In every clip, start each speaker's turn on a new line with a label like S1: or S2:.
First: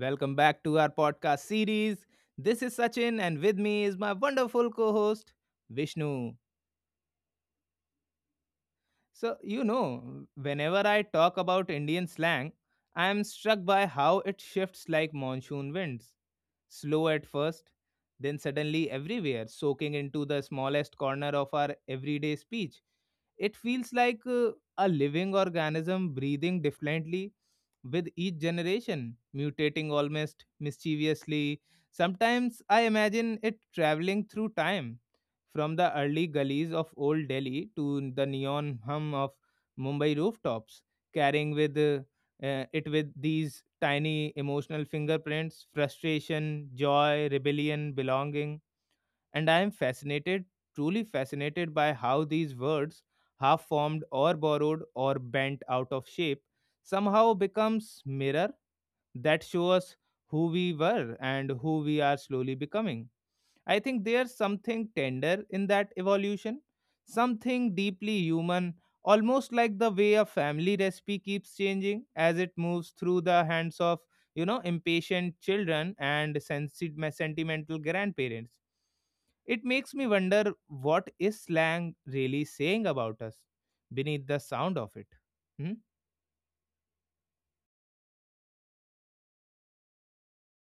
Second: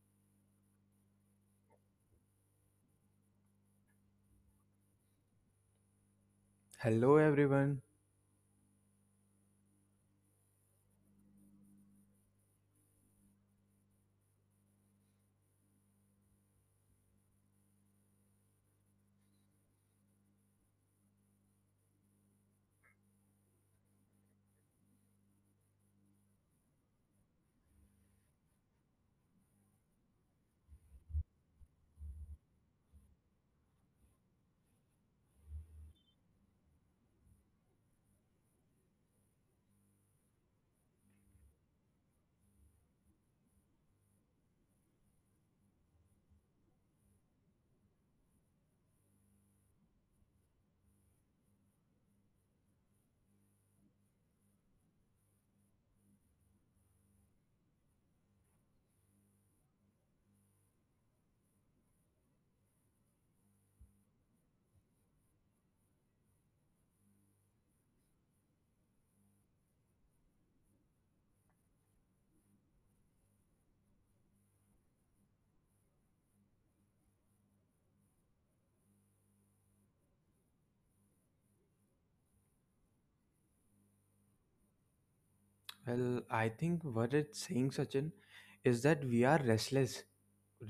S1: Welcome back to our podcast series. This is Sachin, and with me is my wonderful co host, Vishnu.
S2: Hello everyone.
S1: So, whenever I talk about Indian slang, I am struck by how it shifts like monsoon winds. Slow at first, then suddenly everywhere, soaking into the smallest corner of our everyday speech. It feels like a living organism breathing differently with each generation, mutating almost mischievously. Sometimes I imagine it traveling through time from the early gullies of old Delhi to the neon hum of Mumbai rooftops, carrying with it with these tiny emotional fingerprints, frustration, joy, rebellion, belonging. And I am fascinated, truly fascinated by how these words, half formed or borrowed or bent out of shape, somehow becomes mirror that show us who we were and who we are slowly becoming. I think there's something tender in that evolution, something deeply human, almost like the way a family recipe keeps changing as it moves through the hands of, you know, impatient children and sentimental grandparents. It makes me wonder what is slang really saying about us beneath the sound of it. Hmm?
S2: Well, I think what it's saying, Sachin, is that we are restless,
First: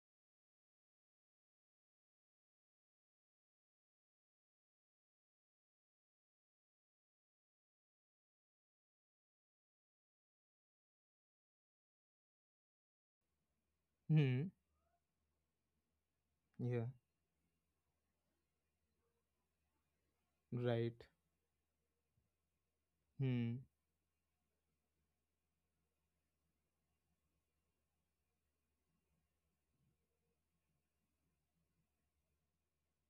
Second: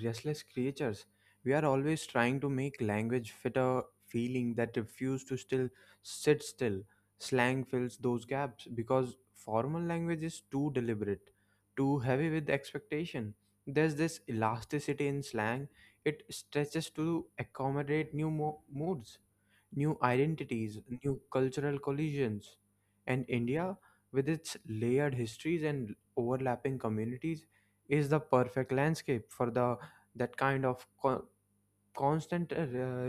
S2: restless creatures. We are always trying to make language fit a feeling that refuse to still sit still. Slang fills those gaps because formal language is too deliberate, too heavy with expectation. There's this
S1: Hmm.
S2: elasticity in slang. It
S1: Yeah.
S2: stretches to accommodate new moods, new identities,
S1: Right.
S2: new cultural collisions. And
S1: Hmm.
S2: India, with its layered histories and overlapping communities, is the perfect landscape for the that kind of constant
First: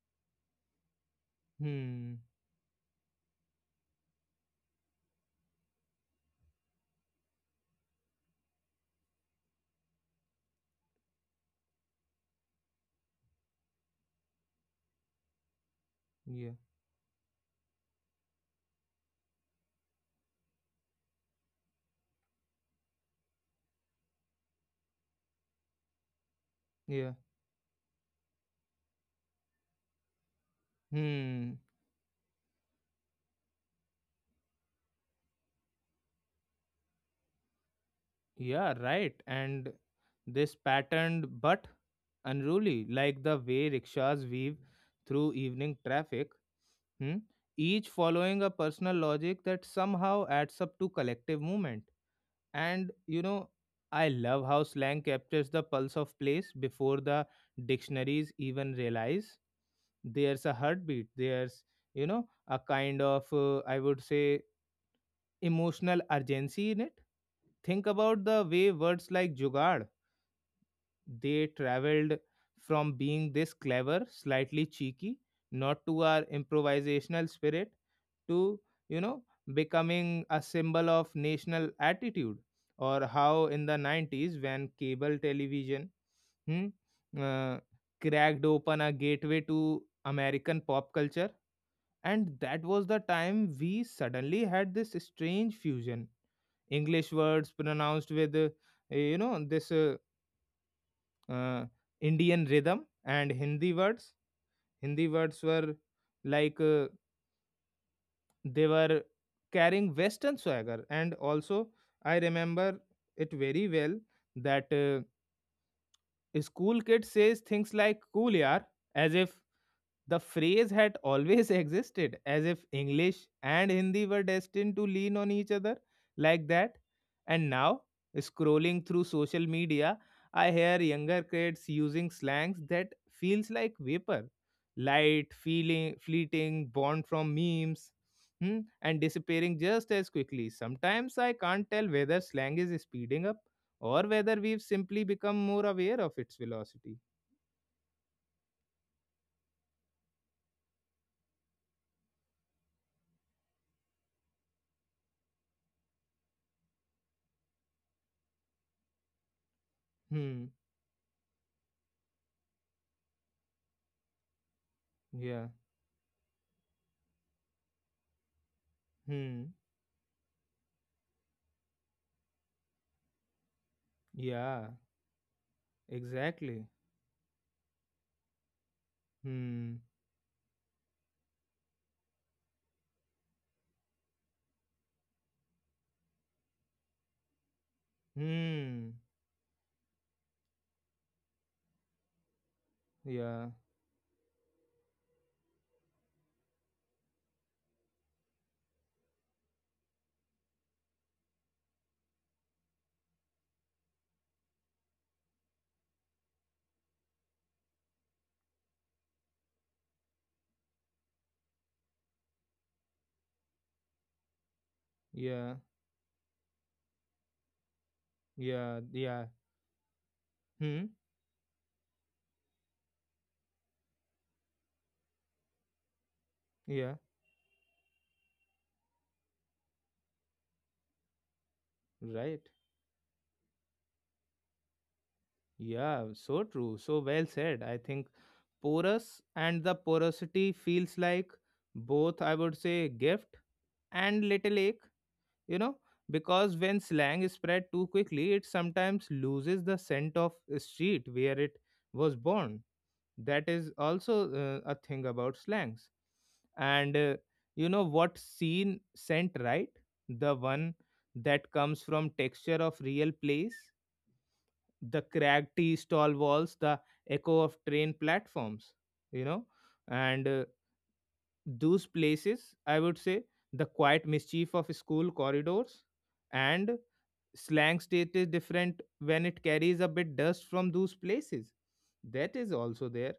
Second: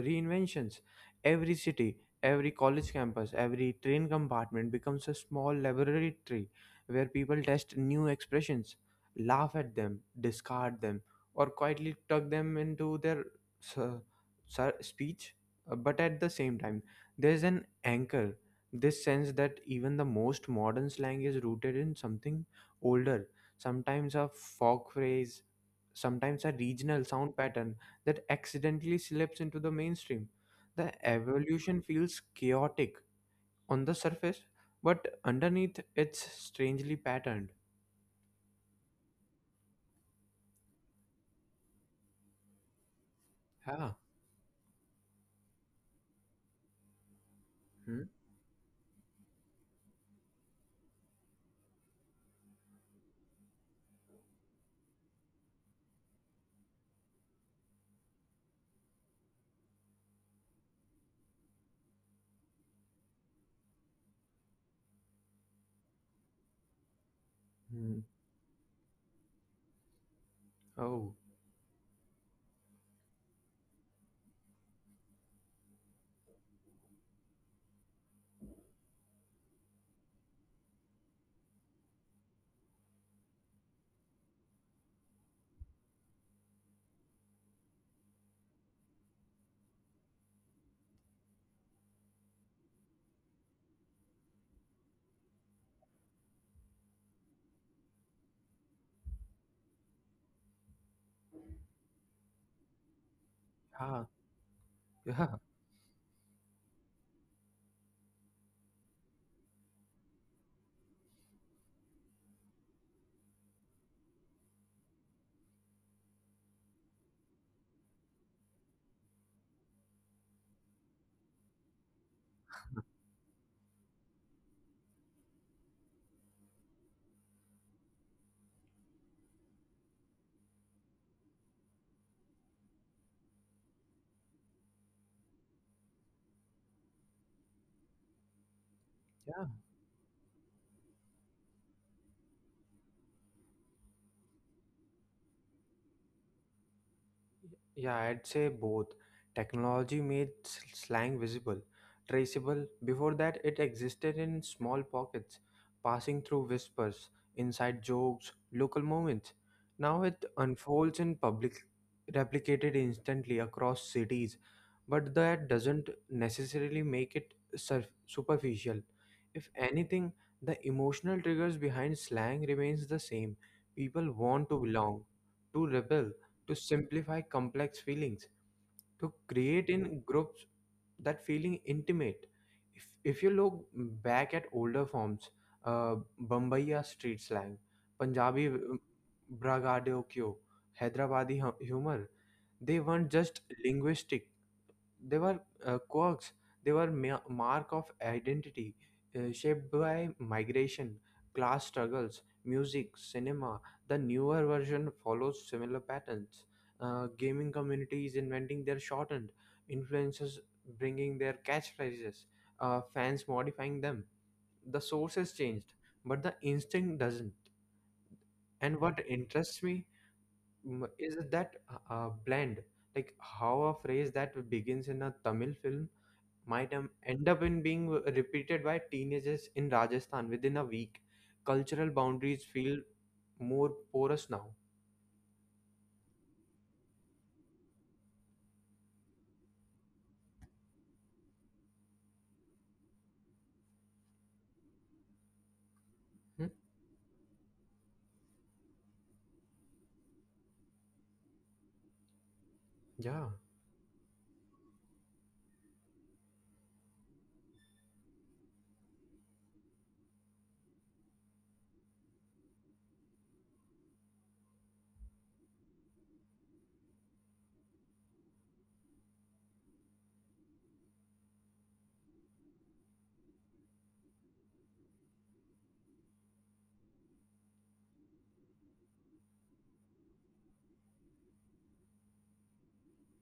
S2: reinventions. Every city,
S1: Hmm.
S2: every college campus, every train compartment becomes a small laboratory where people test new expressions, laugh at them, discard them, or quietly tuck them into their su- speech. But at the
S1: Yeah.
S2: same time, there's an anchor, this sense that even the most modern slang is rooted in something older, sometimes a folk phrase, sometimes a regional
S1: Yeah.
S2: sound pattern that accidentally slips into the mainstream. The
S1: Hmm.
S2: evolution feels chaotic on the surface, but underneath it's strangely patterned.
S1: Yeah, right. And this patterned but unruly, like the way
S2: Yeah.
S1: rickshaws weave through evening traffic, hmm, each
S2: Hmm?
S1: following a personal logic that somehow adds up to collective movement. And you know, I love how slang captures the pulse of place before the dictionaries even realize there's a heartbeat. There's, a kind of, I would say, emotional urgency in it. Think
S2: Hmm.
S1: about the way words like jugaad,
S2: Oh.
S1: they traveled from being this clever, slightly cheeky, not to our improvisational spirit, to, you know, becoming a symbol of national attitude. Or how in the 90s, when cable television, hmm, uh, cracked open a gateway to American pop culture. And that was the time we suddenly had this strange fusion, English words pronounced with, this, uh, Indian rhythm and hindi
S2: Yeah.
S1: words hindi words were like, they were carrying western swagger. And also I remember it very well that, school kid says things like cool yaar, as if the phrase had always existed, as if English and Hindi were destined to lean on each other like that. And now, scrolling through social media, I hear younger kids using slangs that feels like vapor, light, feeling, fleeting, born from memes, hmm, and
S2: Yeah. Yeah.
S1: disappearing just as quickly. Sometimes I can't tell whether slang is speeding up or whether we've simply become more aware of its velocity.
S2: Yeah, I'd say both. Technology made slang visible, traceable. Before that, it existed in small pockets, passing through whispers, inside jokes, local moments. Now it
S1: Hmm.
S2: unfolds in public, replicated instantly across cities. But that
S1: Yeah.
S2: doesn't necessarily make it superficial. If
S1: Hmm.
S2: anything, the emotional triggers behind slang remains the same. People want to
S1: Yeah.
S2: belong, to rebel, to
S1: Exactly.
S2: simplify complex feelings, to create
S1: Hmm.
S2: in groups that feeling intimate. If you look back at older forms, uh, Bombaya street slang, Punjabi
S1: Hmm.
S2: braggadocio, Hyderabadi humor, they weren't just
S1: Yeah.
S2: linguistic, they were quirks. They were mark of identity, shaped by migration, class struggles, music, cinema. The newer version follows similar patterns. Gaming communities inventing their shortened, influencers bringing their catchphrases, fans modifying them. The source has
S1: Yeah.
S2: changed, but the instinct doesn't. And
S1: Yeah.
S2: what
S1: Yeah.
S2: interests me
S1: Hmm.
S2: mm, is that blend, like how a phrase that begins in a Tamil film might
S1: Yeah.
S2: end up in being repeated by teenagers in Rajasthan within a week. Cultural boundaries
S1: Right.
S2: feel more porous now.
S1: Yeah. So true. So well said. I think porous and the porosity feels like both, I would say, gift and little ache, you know,
S2: Hmm?
S1: because when slang spread too quickly it sometimes loses the scent of street where it was born.
S2: Yeah.
S1: That is also, a thing about slangs, and you know, what scene, scent, right? The one that comes from texture of real place, the cracked tea stall walls, the echo of train platforms, you know, and those places, I would say, the quiet mischief of school corridors. And slang state is different when it carries a bit dust from those places. That is also there.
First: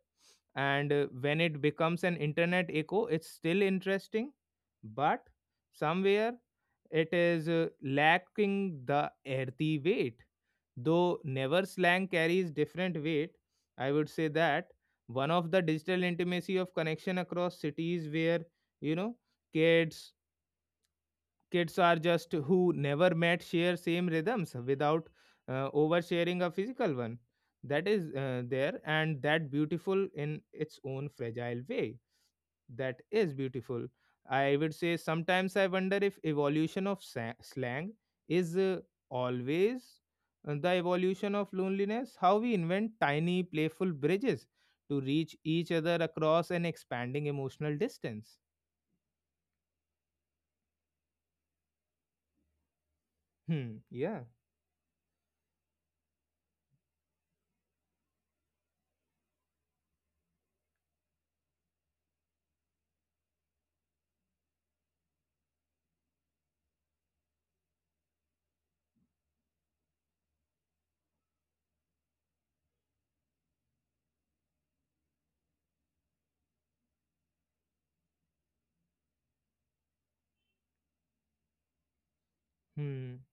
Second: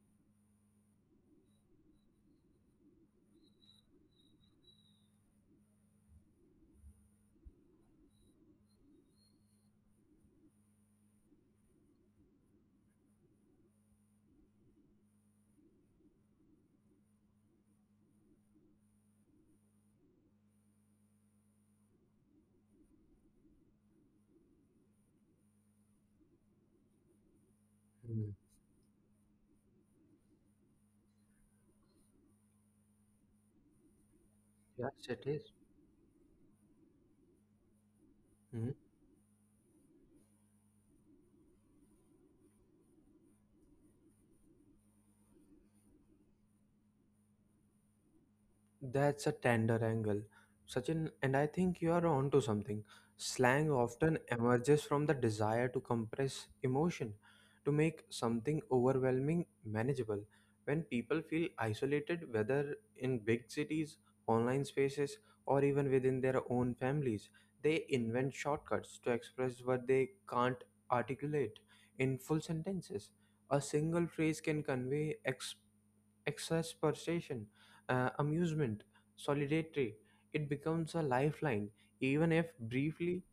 S1: And when it becomes an internet echo, it's still interesting, but somewhere it is, lacking the earthy weight. Though never, slang carries different weight, I would say, that one of the digital intimacy of connection across cities where, you know, kids kids are just who never met share same rhythms without, oversharing a physical one. That is,
S2: Hmm.
S1: there, and that beautiful in its own fragile way. That is beautiful, I would say.
S2: Yes, it is.
S1: Sometimes I wonder if evolution of slang is, always, the evolution of loneliness, how we invent tiny playful bridges to reach each other across an expanding emotional distance.
S2: That's a tender angle, Sachin, and I think you are onto something. Slang
S1: Hmm,
S2: often
S1: yeah,
S2: emerges from the desire to compress emotion, to make something overwhelming manageable. When people feel isolated, whether in big cities, online spaces, or even within their own families, they invent shortcuts to express what they can't articulate in full sentences. A single phrase can convey excess persuasion, amusement, solidarity. It becomes a lifeline, even if briefly.
S1: hmm,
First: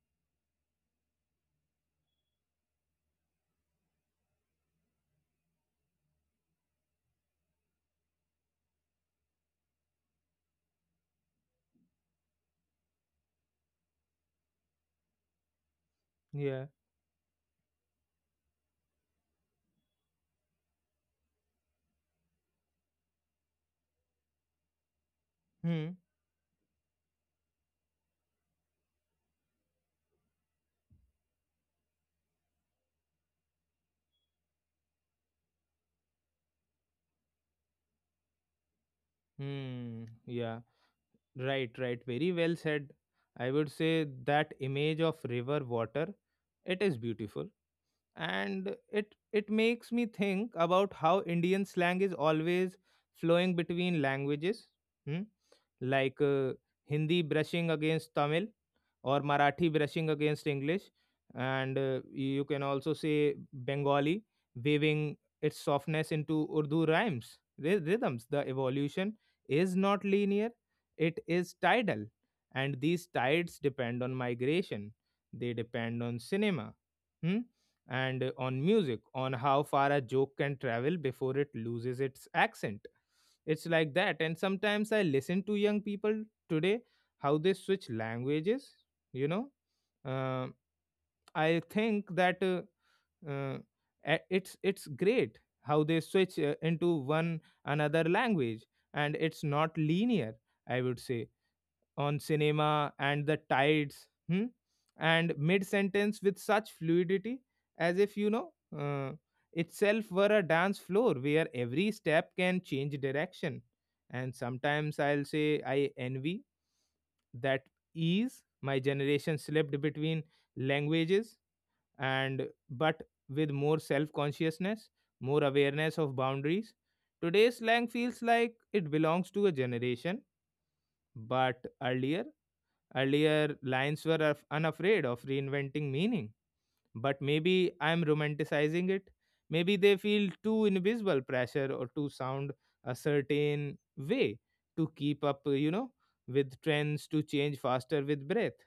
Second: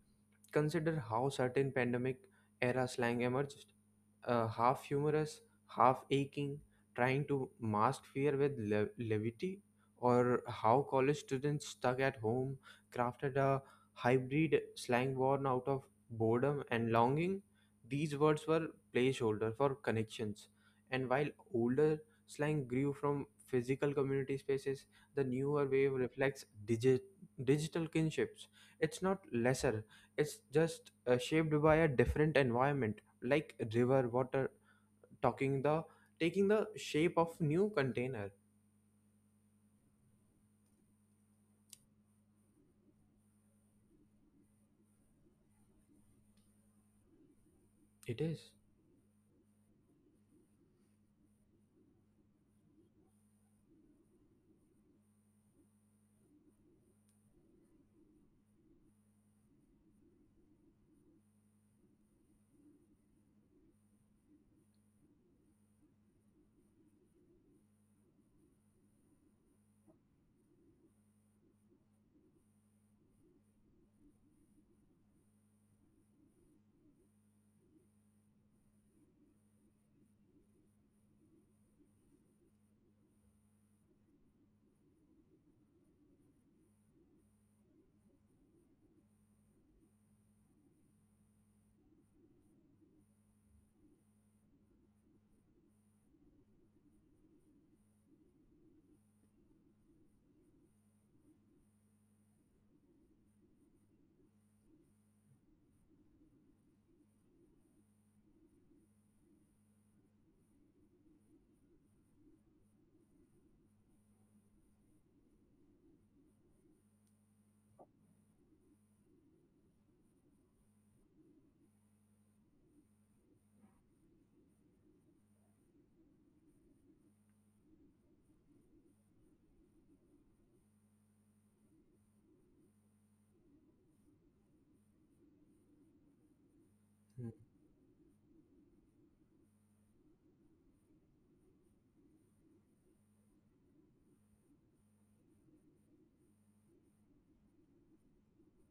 S2: Consider how certain pandemic era slang emerged, half humorous, half aching, trying to mask fear with levity, or how college students stuck at home crafted a hybrid slang born out of boredom
S1: yeah,
S2: and longing. These words were placeholder for connections, and while older slang grew from physical community spaces, the newer
S1: hmm.
S2: wave reflects digital kinships. It's not lesser, it's just shaped by a different environment, like river water talking the taking the shape of new container.
S1: Hmm. Yeah. Right. Right. Very well said. I would say that image of river water, it is beautiful,
S2: It is.
S1: and it makes me think about how Indian slang is always flowing between languages. Hmm? Like, Hindi brushing against Tamil, or Marathi brushing against English, and you can also say Bengali weaving its softness into Urdu rhymes, rhythms. The evolution is not linear, it is tidal, and these tides depend on migration, they depend on cinema, hmm, and on music, on how far a joke can travel before it loses its accent. It's like that. And sometimes I listen to young people today, how they switch languages, you know. Uh, I think that, uh, it's great how they switch, into one another language, and it's not linear. I would say on cinema and the tides, hmm? And mid sentence with such fluidity, as if, you know, uh, itself were a dance floor where every step can change direction. And sometimes I'll say I envy that ease my generation slipped between languages, and but with more self consciousness, more awareness of boundaries, today's slang feels like it belongs to a generation. But earlier. Earlier, lions were unafraid of reinventing meaning, but maybe I'm romanticizing it. Maybe they feel too invisible pressure or to sound a certain way to keep up, you know, with trends to change faster with breath.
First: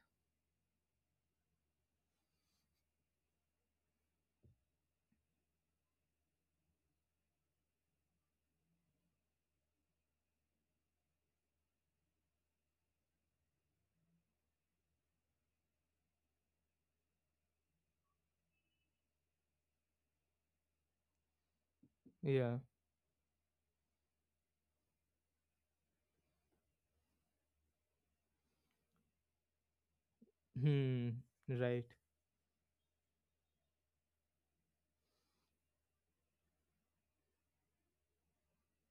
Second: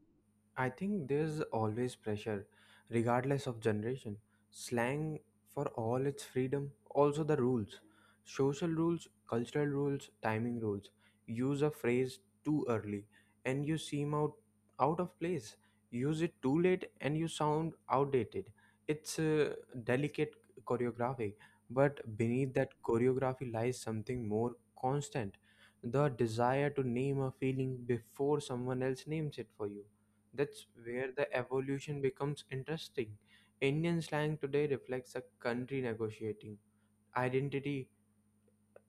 S2: I think there's always pressure, regardless of generation. Slang, for all its freedom, also the rules: social rules, cultural rules, timing rules. Use a phrase too early and you seem out of place. Use it too late and you sound outdated. It's delicate choreography, but beneath
S1: Yeah.
S2: that choreography lies something more constant: the desire to name a feeling before someone else names it for you. That's
S1: Hmm.
S2: where the
S1: Right.
S2: evolution becomes interesting. Indian slang today reflects a country negotiating identity,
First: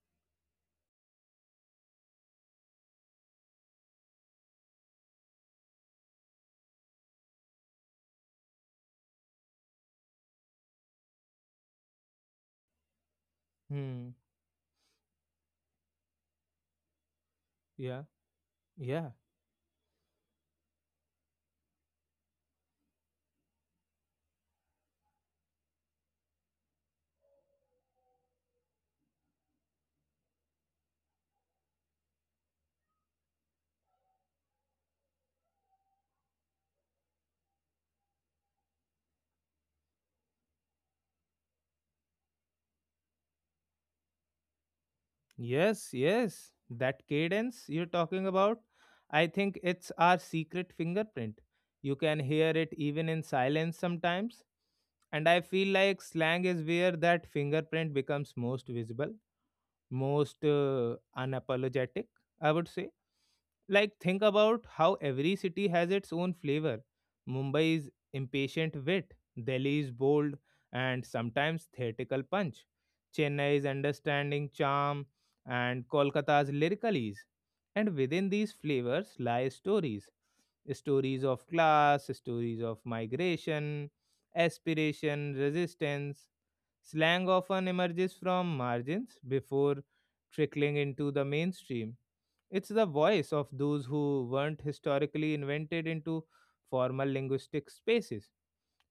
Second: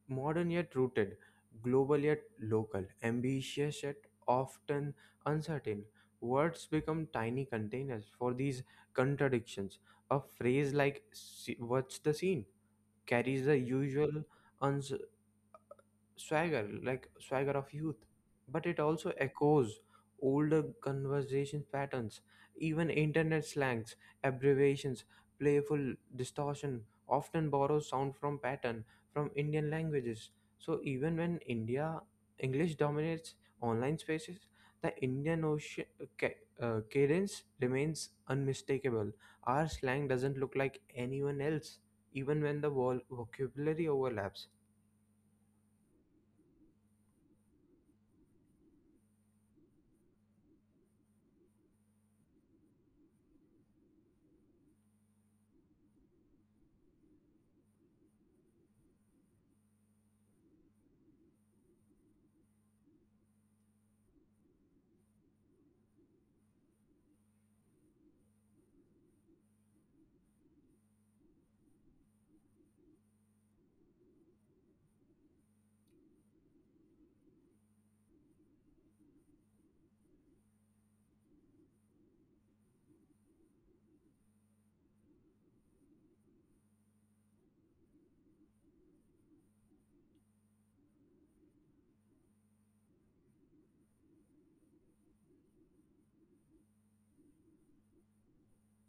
S2: modern yet rooted, global yet local, ambitious yet often uncertain. Words become tiny containers for these contradictions. A phrase like "What's the scene?" carries the
S1: Hmm.
S2: usual swagger, like swagger of youth,
S1: Yeah.
S2: but it also
S1: Yeah.
S2: echoes older conversation patterns, even internet slangs, abbreviations, playful distortion often borrows sound from pattern from Indian languages. So even when India English dominates online spaces, the Indian Ocean cadence remains unmistakable. Our slang doesn't look like anyone else, even when the vocabulary overlaps.
S1: Yes, yes. That cadence you're talking about, I think it's our secret fingerprint. You can hear it even in silence sometimes. And I feel like slang is where that fingerprint becomes most visible, most, unapologetic, I would say. Like, think about how every city has its own flavor. Mumbai is impatient wit, Delhi is bold and sometimes theatrical punch, Chennai is understanding charm, and Kolkata's lyrical ease. And within these flavors lie stories, stories of class, stories of migration, aspiration, resistance. Slang often emerges from margins before trickling into the mainstream. It's the voice of those who weren't historically invented into formal linguistic spaces.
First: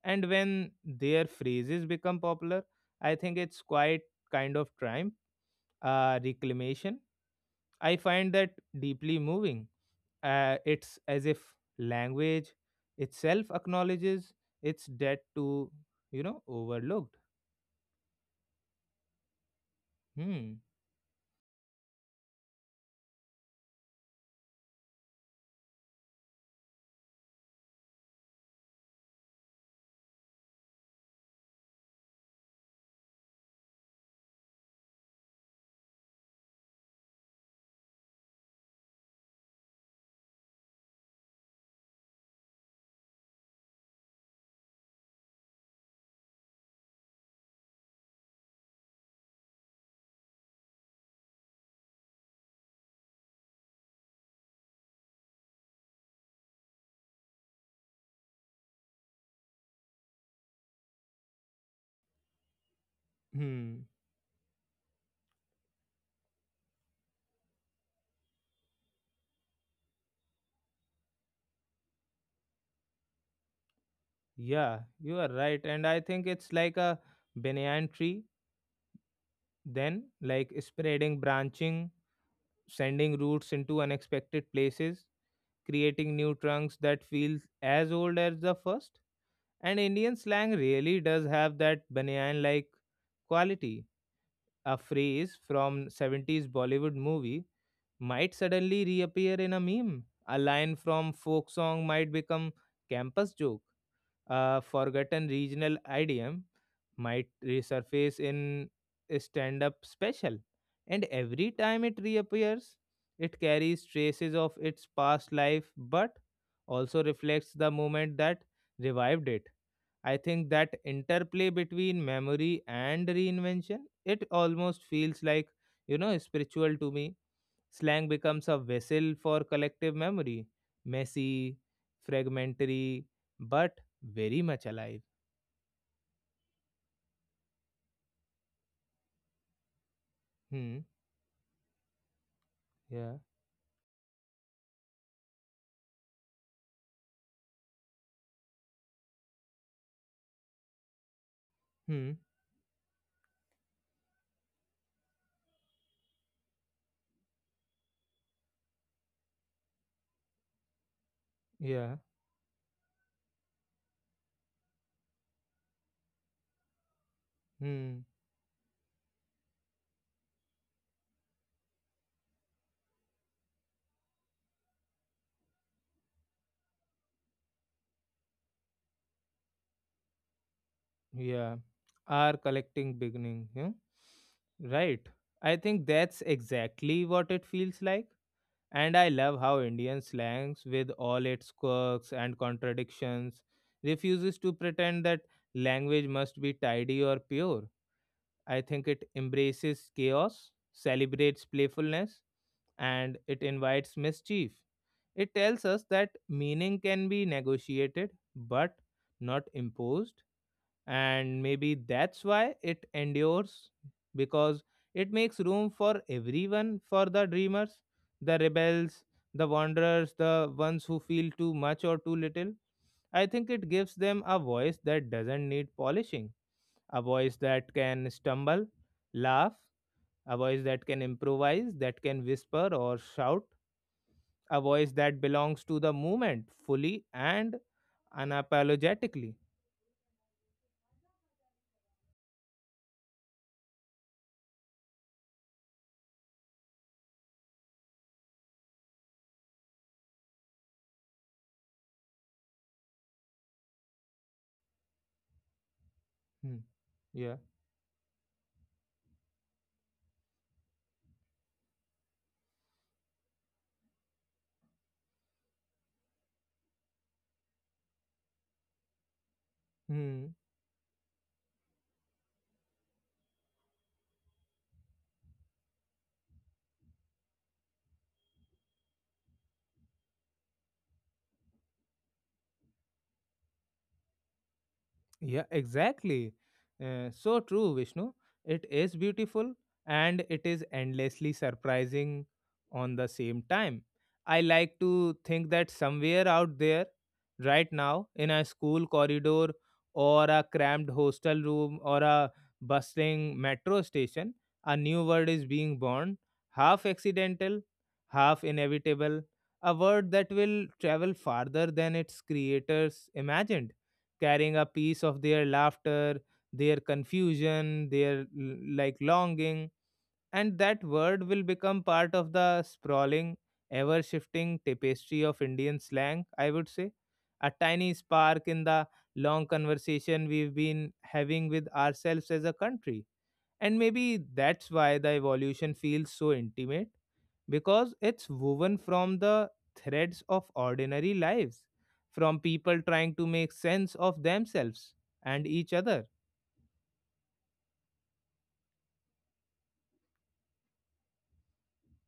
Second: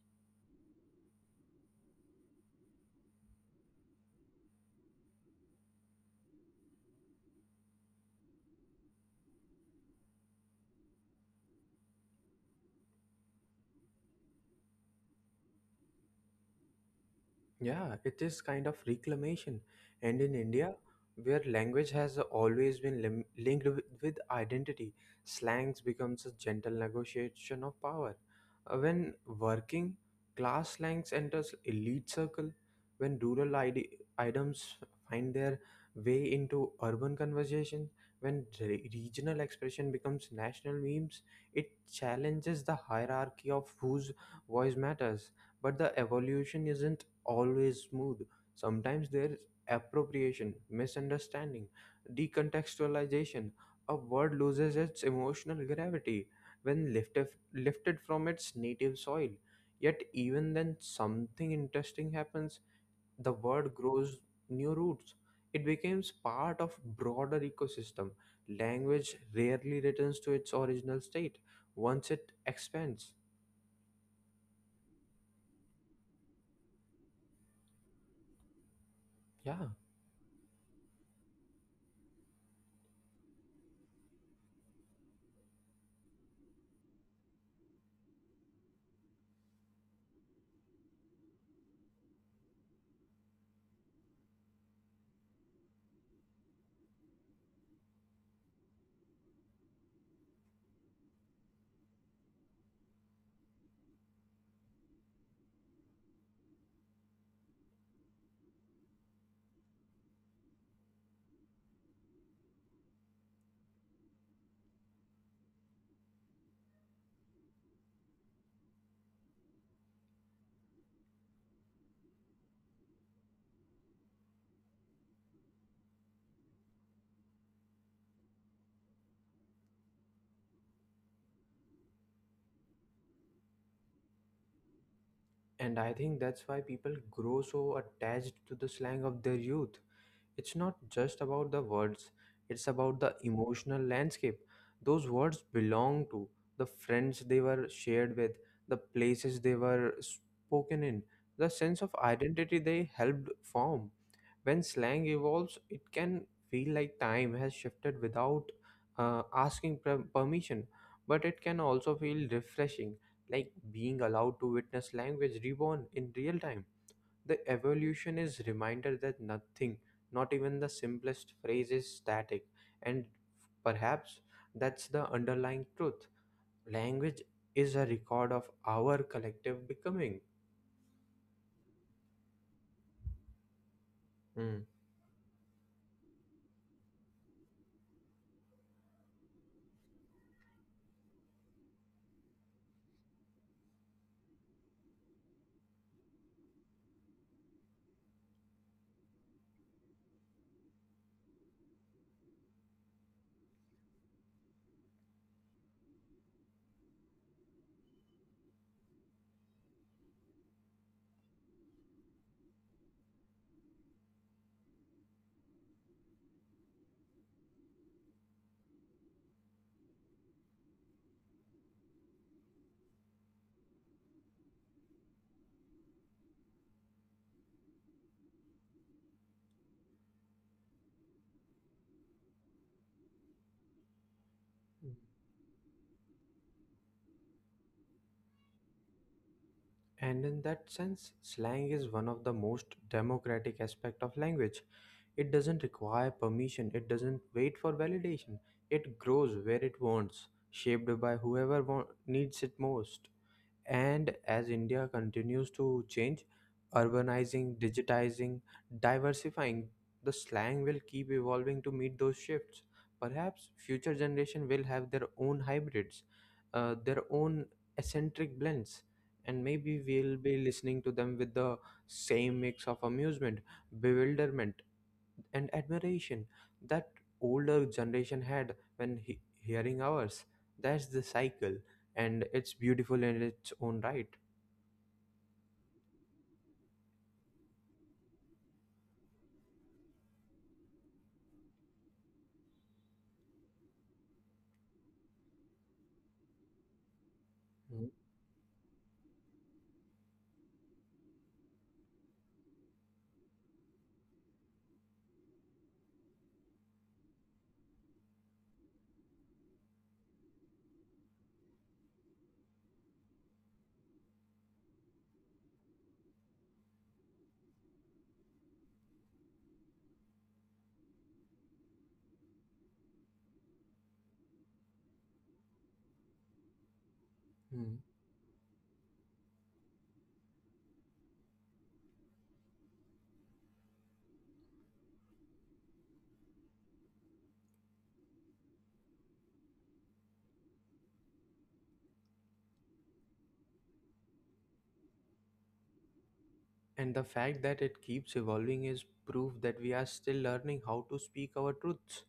S1: And when their phrases become popular, I think it's quite kind of triumph, reclamation. I find that deeply moving. It's as if language itself acknowledges its debt to, you know, overlooked.
S2: Yeah, it is kind of reclamation. And in
S1: Hmm.
S2: India, where language has always been linked with identity, slangs becomes a gentle negotiation of power. When working class slangs enters elite circle, when rural items find their way into urban conversation, when regional expression becomes national memes, it challenges the hierarchy of whose voice matters. But the evolution isn't always smooth. Sometimes there's appropriation, misunderstanding, decontextualization. A word loses its emotional gravity when lifted from its native soil. Yet, even then, something interesting happens. The word
S1: Hmm.
S2: grows new roots. It becomes part of broader ecosystem. Language rarely returns to its original state once it expands.
S1: Yeah, you are right. And I think it's like a banyan tree,
S2: Yeah.
S1: then, like spreading, branching, sending roots into unexpected places, creating new trunks that feel as old as the first. And Indian slang really does have that banyan like quality. A phrase from 70s Bollywood movie might suddenly reappear in a meme. A line from folk song might become campus joke. A forgotten regional idiom might resurface in a stand up special, and every time it reappears, it carries traces of its past life but also reflects the moment that revived it. I think that interplay between memory and reinvention, it almost feels like, you know, spiritual to me. Slang becomes a vessel for collective memory, messy, fragmentary, but very much alive.
S2: And I think that's why people grow so attached to the slang of their youth. It's not
S1: Hmm,
S2: just about the words, it's about the
S1: yeah,
S2: emotional landscape those words belong to, the friends they were shared with, the places they were spoken in, the sense of
S1: hmm,
S2: identity they helped form. When slang evolves, it can feel like time has shifted without asking permission, but it can also
S1: yeah,
S2: feel refreshing, like being allowed to witness language reborn in real time. The
S1: hmm,
S2: evolution is reminder that nothing, not even the simplest phrase, is static, and perhaps that's the underlying truth. Language is a record of our collective becoming.
S1: yeah. Our collecting beginning, yeah?
S2: Mm.
S1: Right. I think that's exactly what it feels like. And I love how Indian slangs, with all its quirks and contradictions, refuses to pretend that language must be tidy or pure. I think it embraces chaos, celebrates playfulness, and it invites mischief. It tells us that meaning can be negotiated but not imposed, and maybe that's why it endures, because it makes room for everyone, for the dreamers, the rebels, the wanderers, the ones who feel too much or too little. I think it gives them a voice that doesn't need polishing, a voice that can stumble, laugh, a voice that can improvise, that can whisper or shout, a voice that belongs to the moment fully and unapologetically.
S2: And in that sense, slang is one of the most democratic aspect of language. It doesn't require permission, it doesn't wait for validation. It grows where it wants, shaped by whoever needs it most. And as India continues to change,
S1: Hmm. Yeah.
S2: urbanizing, digitizing, diversifying, the slang will keep evolving to meet those shifts. Perhaps future generation will have their own hybrids, their own eccentric blends, and maybe we'll
S1: Hmm.
S2: be listening to them with the same mix of amusement, bewilderment, and admiration that older generation had when hearing ours. That's the cycle, and it's beautiful in its own right.
S1: Yeah, exactly. So true, Vishnu. It is beautiful and it is endlessly surprising on the same time. I like to think that somewhere out there, right now, in a school corridor or a cramped hostel room or a bustling metro station, a new word is being born, half accidental, half inevitable, a word that will travel farther than its creators imagined, carrying a piece of their laughter, their confusion, their like longing, and that word will become part of the sprawling, ever shifting tapestry of Indian slang, I would say. A
S2: Mhm.
S1: tiny spark in the long conversation we've been having with ourselves as a country. And maybe that's why the evolution feels so intimate, because it's woven from the threads of ordinary lives, from people trying to make sense of themselves and each other.
S2: And the fact that it keeps evolving is proof that we are still learning how to speak our truths,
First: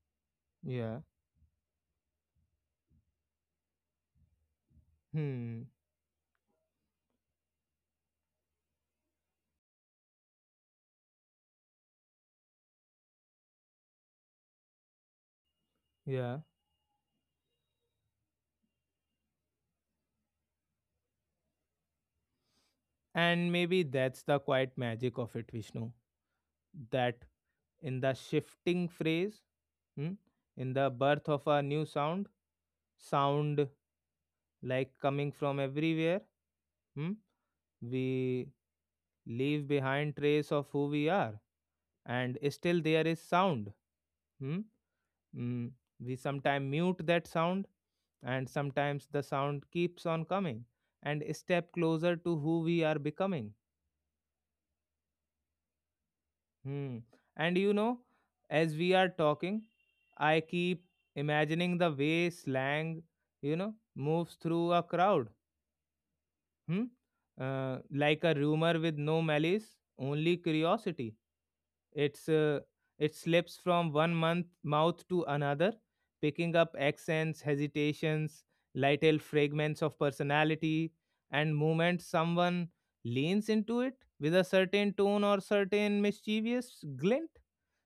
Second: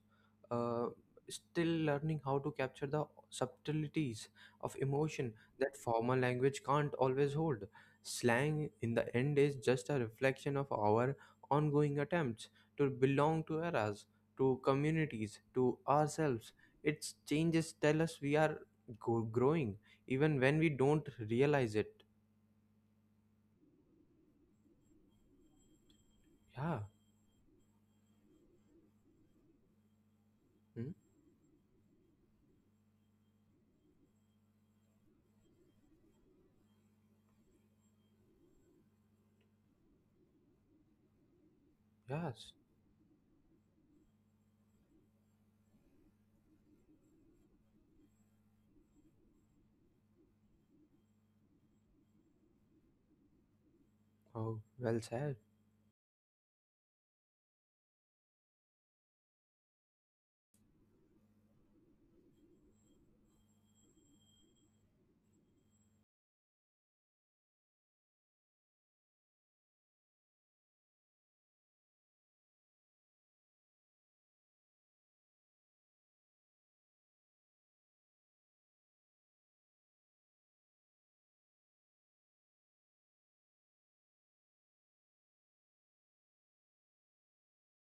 S2: uh,
S1: Yeah.
S2: still learning how to capture the subtleties of emotion
S1: Hmm.
S2: that formal language can't always hold. Slang, in the end, is just a reflection of our ongoing attempts to belong to eras, to communities, to
S1: Yeah.
S2: ourselves. Its changes tell us we are growing, even when we don't realize it.
S1: And maybe that's the quiet magic of it, Vishnu.
S2: Yeah.
S1: That in the shifting phrase, hmm, in the
S2: Hmm?
S1: birth of a new sound, sound like coming from everywhere, hmm, we leave behind trace of who we are, and
S2: Yes.
S1: still there is sound. hmm, Mm, we sometimes mute that sound, and sometimes the sound keeps on coming and a step closer to who we are becoming.
S2: Oh, well said.
S1: Hmm. And as we are talking, I keep imagining the way slang, you know, moves through a crowd. Hmm? Like a rumor with no malice, only curiosity. It's uh, it slips from one month mouth to another, picking up accents, hesitations, little fragments of personality, and moments someone leans into it with a certain tone or certain mischievous glint,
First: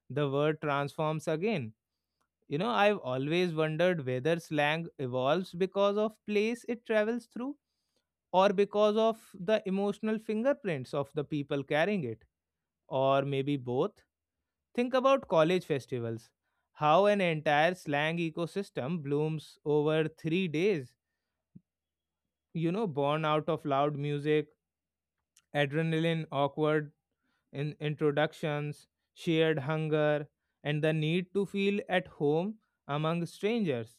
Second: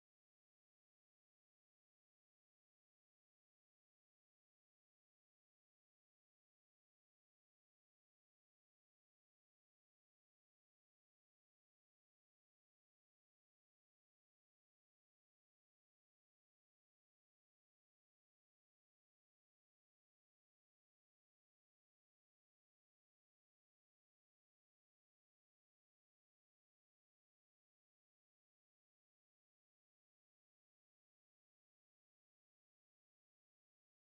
S1: the word transforms again. You know, I've always wondered whether slang evolves because of place it travels through, or because of the emotional fingerprints of the people carrying it, or maybe both. Think about college festivals. How an entire slang ecosystem blooms over 3 days, you know, born out of loud music, adrenaline, awkward introductions, shared hunger, and the need to feel at home among strangers.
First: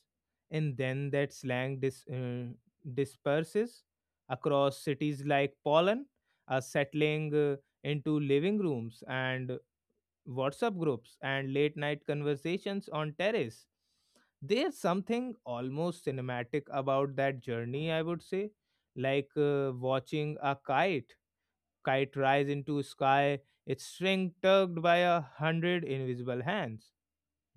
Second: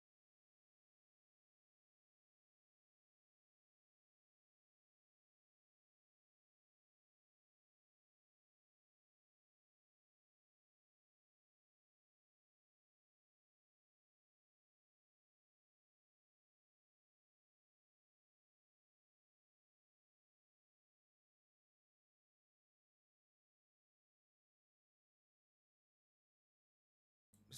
S1: And then that slang disperses across cities like pollen, are settling into living rooms and WhatsApp groups, and late night conversations on terrace. There's something almost cinematic about that journey, I would say, like watching a kite rise into sky, its string tugged by a hundred invisible hands.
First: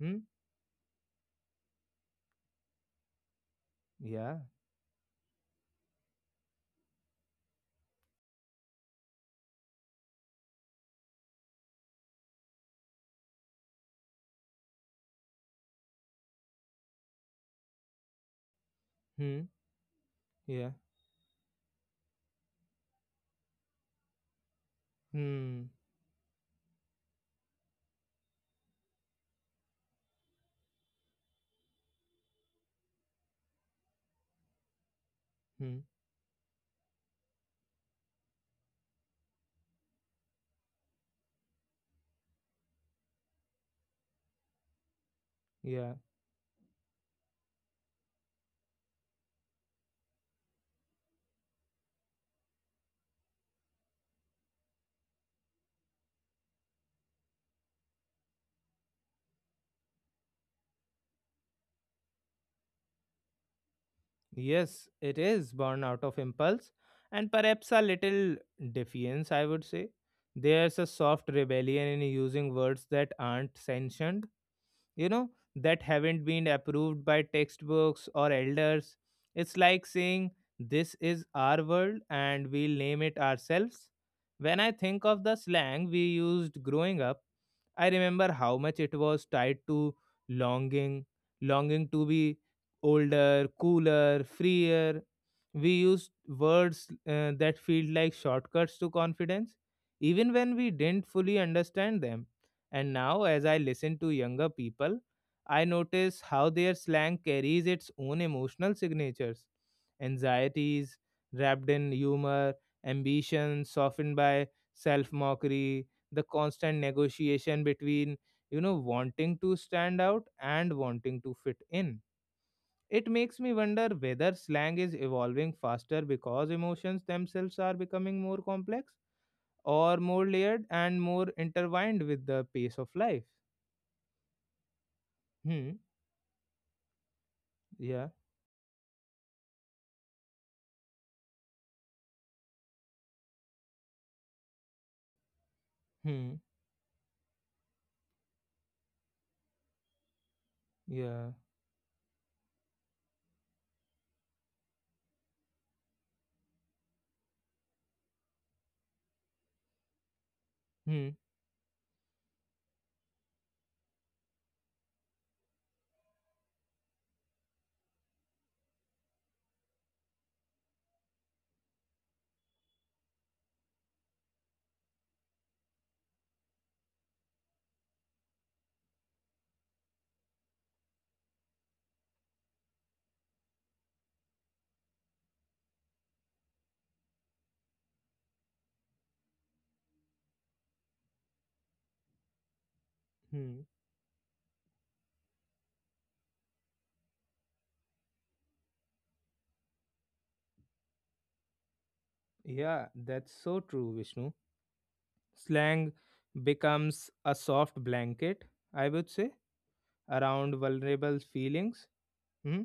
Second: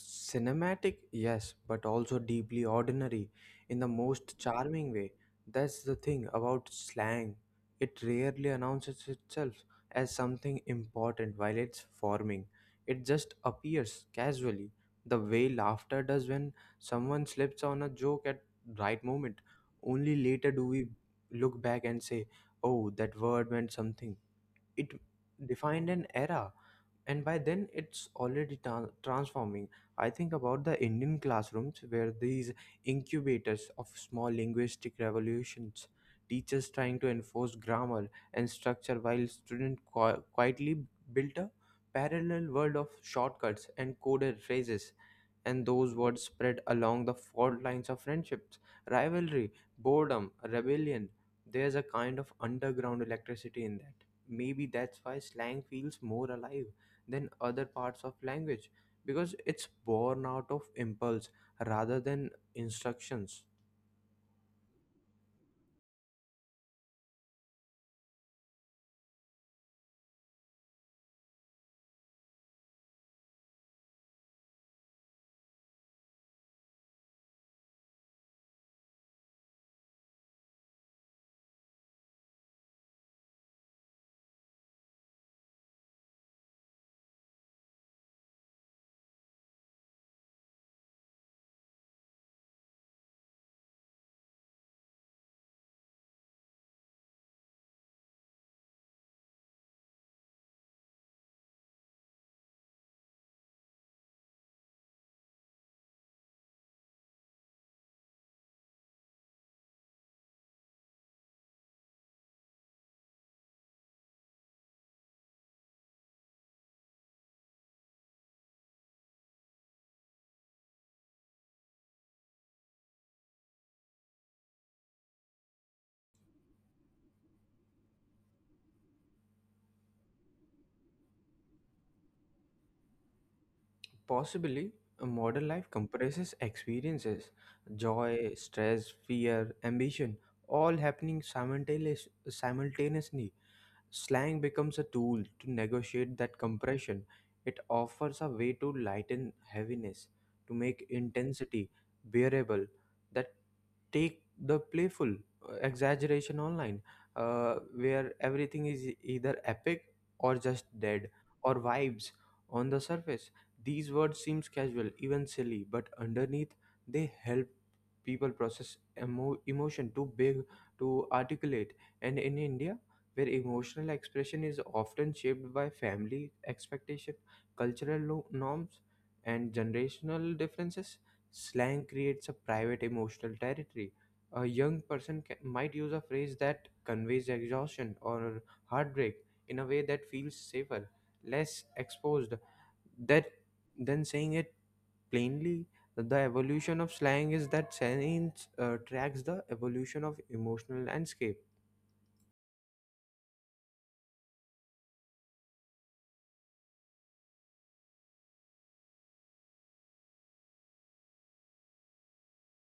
S1: Hmm.
S2: yes, but also deeply ordinary in the most
S1: Yeah.
S2: charming way. That's the thing about slang. It rarely announces itself as something important while it's forming. It just appears casually, the way laughter does when someone slips on a joke at right
S1: Hmm.
S2: moment. Only later do
S1: Yeah.
S2: we look back and say, "Oh, that word meant something." It
S1: Hmm.
S2: defined an era, and by then it's already transforming. I think about the Indian classrooms where these incubators of small linguistic
S1: Hmm.
S2: revolutions, teachers trying to enforce grammar and structure while students quietly built a parallel world of shortcuts and coded phrases, and
S1: Yeah.
S2: those words spread along the fault lines of friendships, rivalry, boredom, rebellion. There's a kind of underground electricity in that. Maybe that's why slang feels more alive than other parts of language because it's born out of impulse rather than instructions.
S1: Yes, it is born out of impulse and perhaps a little defiance, I would say. There's a soft rebellion in using words that aren't sanctioned, you know, that haven't been approved by textbooks or elders. It's like saying, this is our world and we'll name it ourselves. When I think of the slang we used growing up, I remember how much it was tied to longing, longing to be older, cooler, freer. We used words that feel like shortcuts to confidence, even when we didn't fully understand them. And now, as I listen to younger people, I notice how their slang carries its own emotional signatures, anxieties wrapped in humor, ambition softened by self mockery, the constant negotiation between, you know, wanting to stand out and wanting to fit in. It makes me wonder whether slang is evolving faster because emotions themselves are becoming more complex, or more layered and more intertwined with the pace of life.
S2: Possibly, a modern life
S1: Hmm.
S2: compresses experiences,
S1: Yeah.
S2: joy, stress, fear, ambition, all happening simultaneously. Slang becomes a tool to negotiate
S1: Hmm.
S2: that compression. It offers a way to lighten heaviness, to make
S1: Yeah.
S2: intensity bearable. That take the playful exaggeration online, where everything is either epic or just
S1: Hmm.
S2: dead or vibes on the surface. These words seems casual, even silly, but underneath they help people process emotion too big to articulate. And in India, where emotional expression is often shaped by family expectation, cultural norms, and generational differences. Slang creates a private emotional territory. A young person might use a phrase that conveys exhaustion or heartbreak in a way that feels safer, less exposed, that
S1: Hmm.
S2: than saying it plainly. The evolution of slang is that science tracks the evolution of emotional landscape.
S1: Yeah, that's so true, Vishnu. Slang becomes a soft blanket, I would say, around vulnerable feelings. Hmm.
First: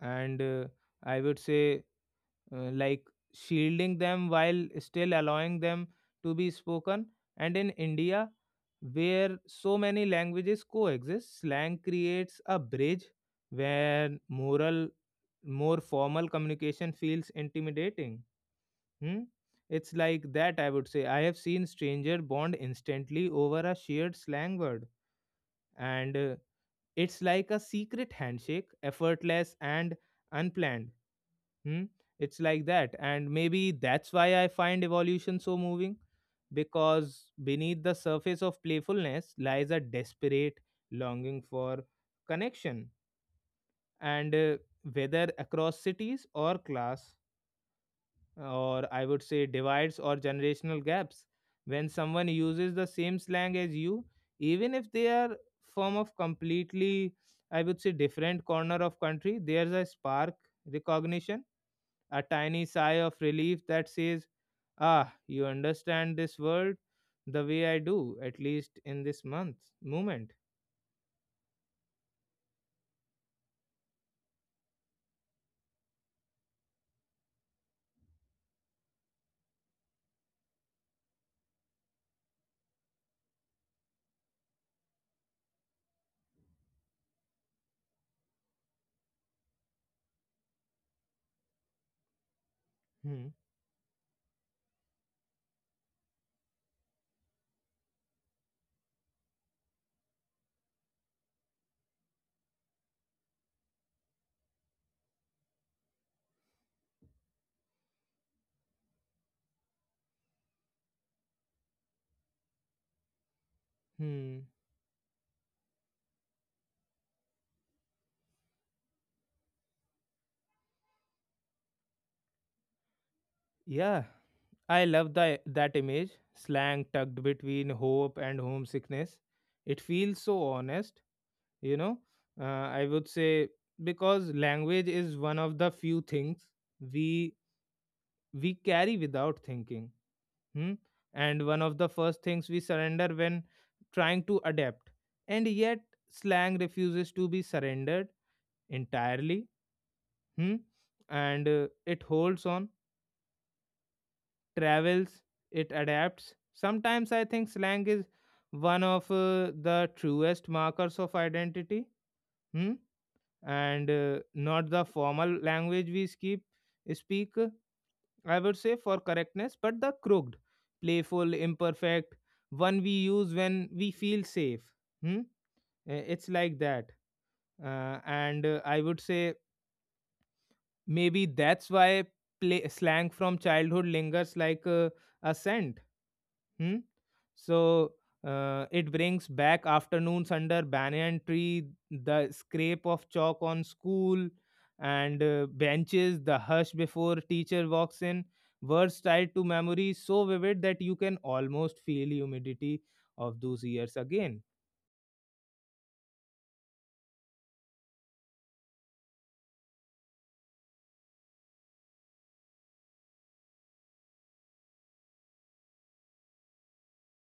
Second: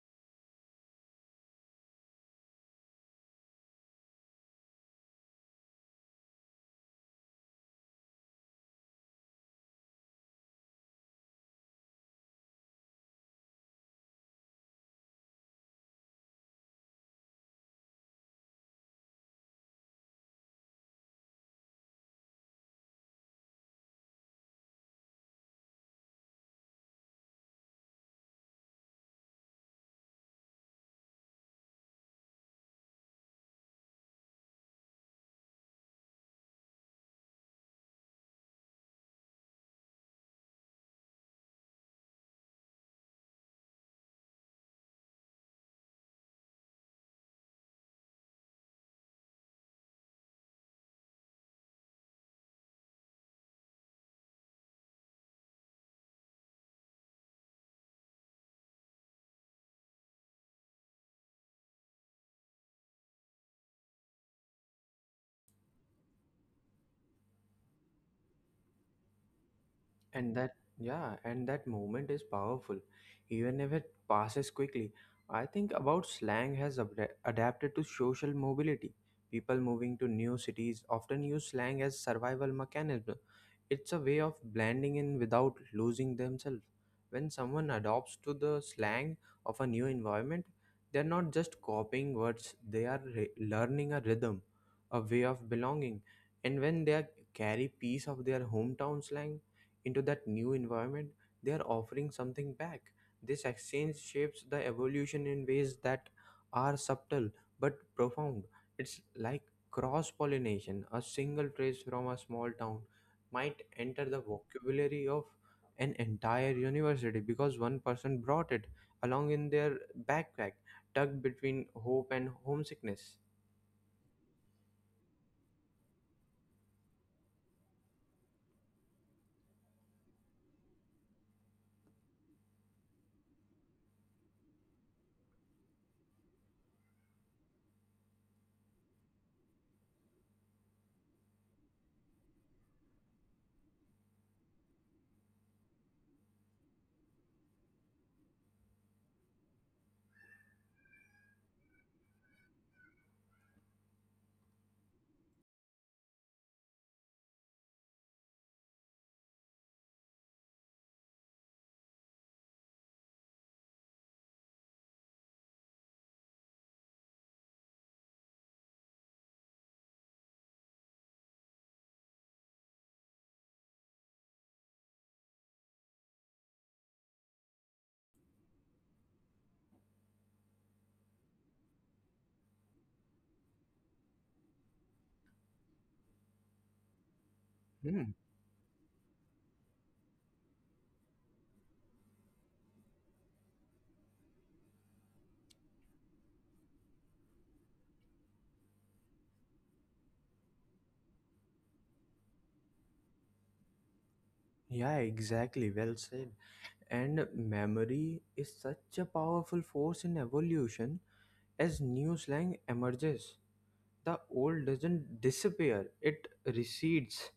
S1: And I would say, like shielding them while still allowing them to be spoken. And in India, where so many languages coexist, slang creates a bridge where moral, more formal communication feels intimidating. Hmm? It's like that, I would say. I have seen stranger bond instantly over a shared slang word, and it's like a secret handshake, effortless and unplanned. Hmm? It's like that. And maybe that's why I find evolution so moving, because beneath the surface of playfulness lies a desperate longing for connection. And whether across cities or class, or I would say divides or generational gaps, when someone uses the same slang as you, even if they are from of completely, I would say, different corner of country, there's a spark recognition, a tiny sigh of relief that says, Ah, you understand this world the way I do, at least in this month moment.
S2: And that, yeah, and that moment is powerful even if it passes quickly. I think about slang has adapted to social mobility. People moving to new cities often use slang as survival mechanism. It's a way of blending in without losing themselves. When someone adopts to the slang of a new environment, they're not just copying words, they are
S1: Hmm.
S2: learning a rhythm, a way of belonging, and when they are- carry piece of their hometown slang into that new environment, they are offering something back. This exchange shapes the evolution in ways that are subtle but profound. It's like cross pollination. A single phrase from a small town might enter the
S1: Hmm.
S2: vocabulary of an entire university because one person brought it along in their backpack, tucked between hope and homesickness.
S1: Yeah, I love the, that image, slang tucked between hope and homesickness. It feels so honest, you know. I would say because language is one of the few things we we carry without thinking. Hmm? And one of the first things we surrender when trying to adapt. And yet slang refuses to be surrendered entirely. Hmm? And it holds on, travels, it adapts. Sometimes I think slang is one of the truest markers of identity. Hmm? And not the formal language we skip, speak, I would say, for correctness, but the crooked, playful, imperfect one we use when we feel safe. Hmm? It's like that. And I would say maybe that's why play, slang from childhood lingers like a scent. Hmm? So
S2: Hmm.
S1: it brings back afternoons under banyan tree, the scrape of chalk on school and benches, the hush before teacher walks in, words tied to memory so vivid that you can almost feel humidity of those years again.
S2: Yeah, exactly. Well said. And memory is such a powerful force in evolution. As new slang emerges, the old doesn't disappear, it recedes,